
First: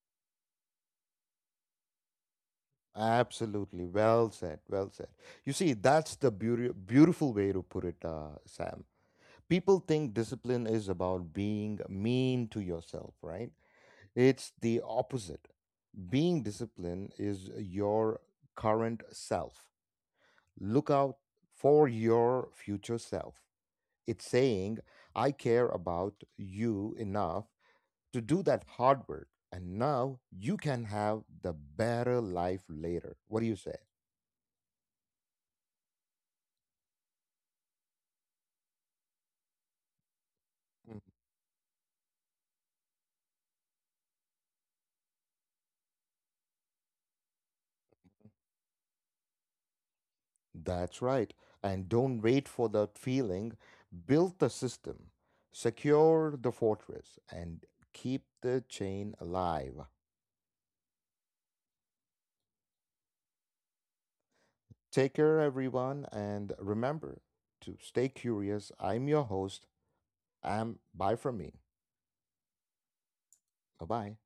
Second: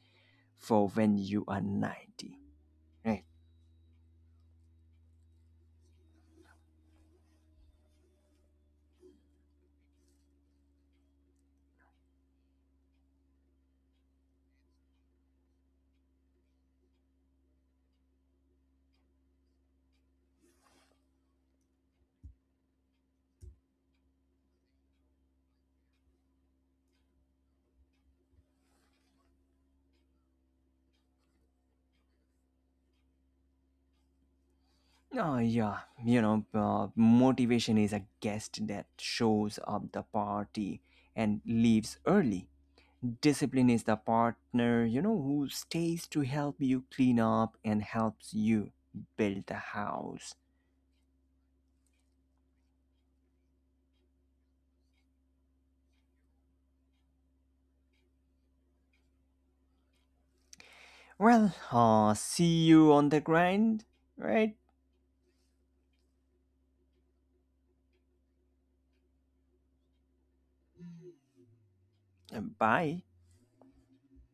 S2: for when you are 90, right?
S1: Absolutely. Well said. Well said. You see, that's the beauty, beautiful way to put it, Sam. People think discipline is about being mean to yourself, right? It's the opposite. Being disciplined is your current self. Look out for your future self. It's saying, I care about you enough to do that hard work. And now you can have the better life later. What do you say?
S2: Oh yeah, you know, motivation is a guest that shows up the party
S1: Mm.
S2: and leaves early. Discipline is the partner, you know, who stays to help you clean up and helps you build the house.
S1: That's right. And don't wait for that feeling. Build the system, secure the fortress, and keep the chain alive.
S2: Well, see you on the grind, right?
S1: Take care, everyone, and remember to stay curious. I'm your host. I'm bye from me.
S2: Bye.
S1: Bye bye.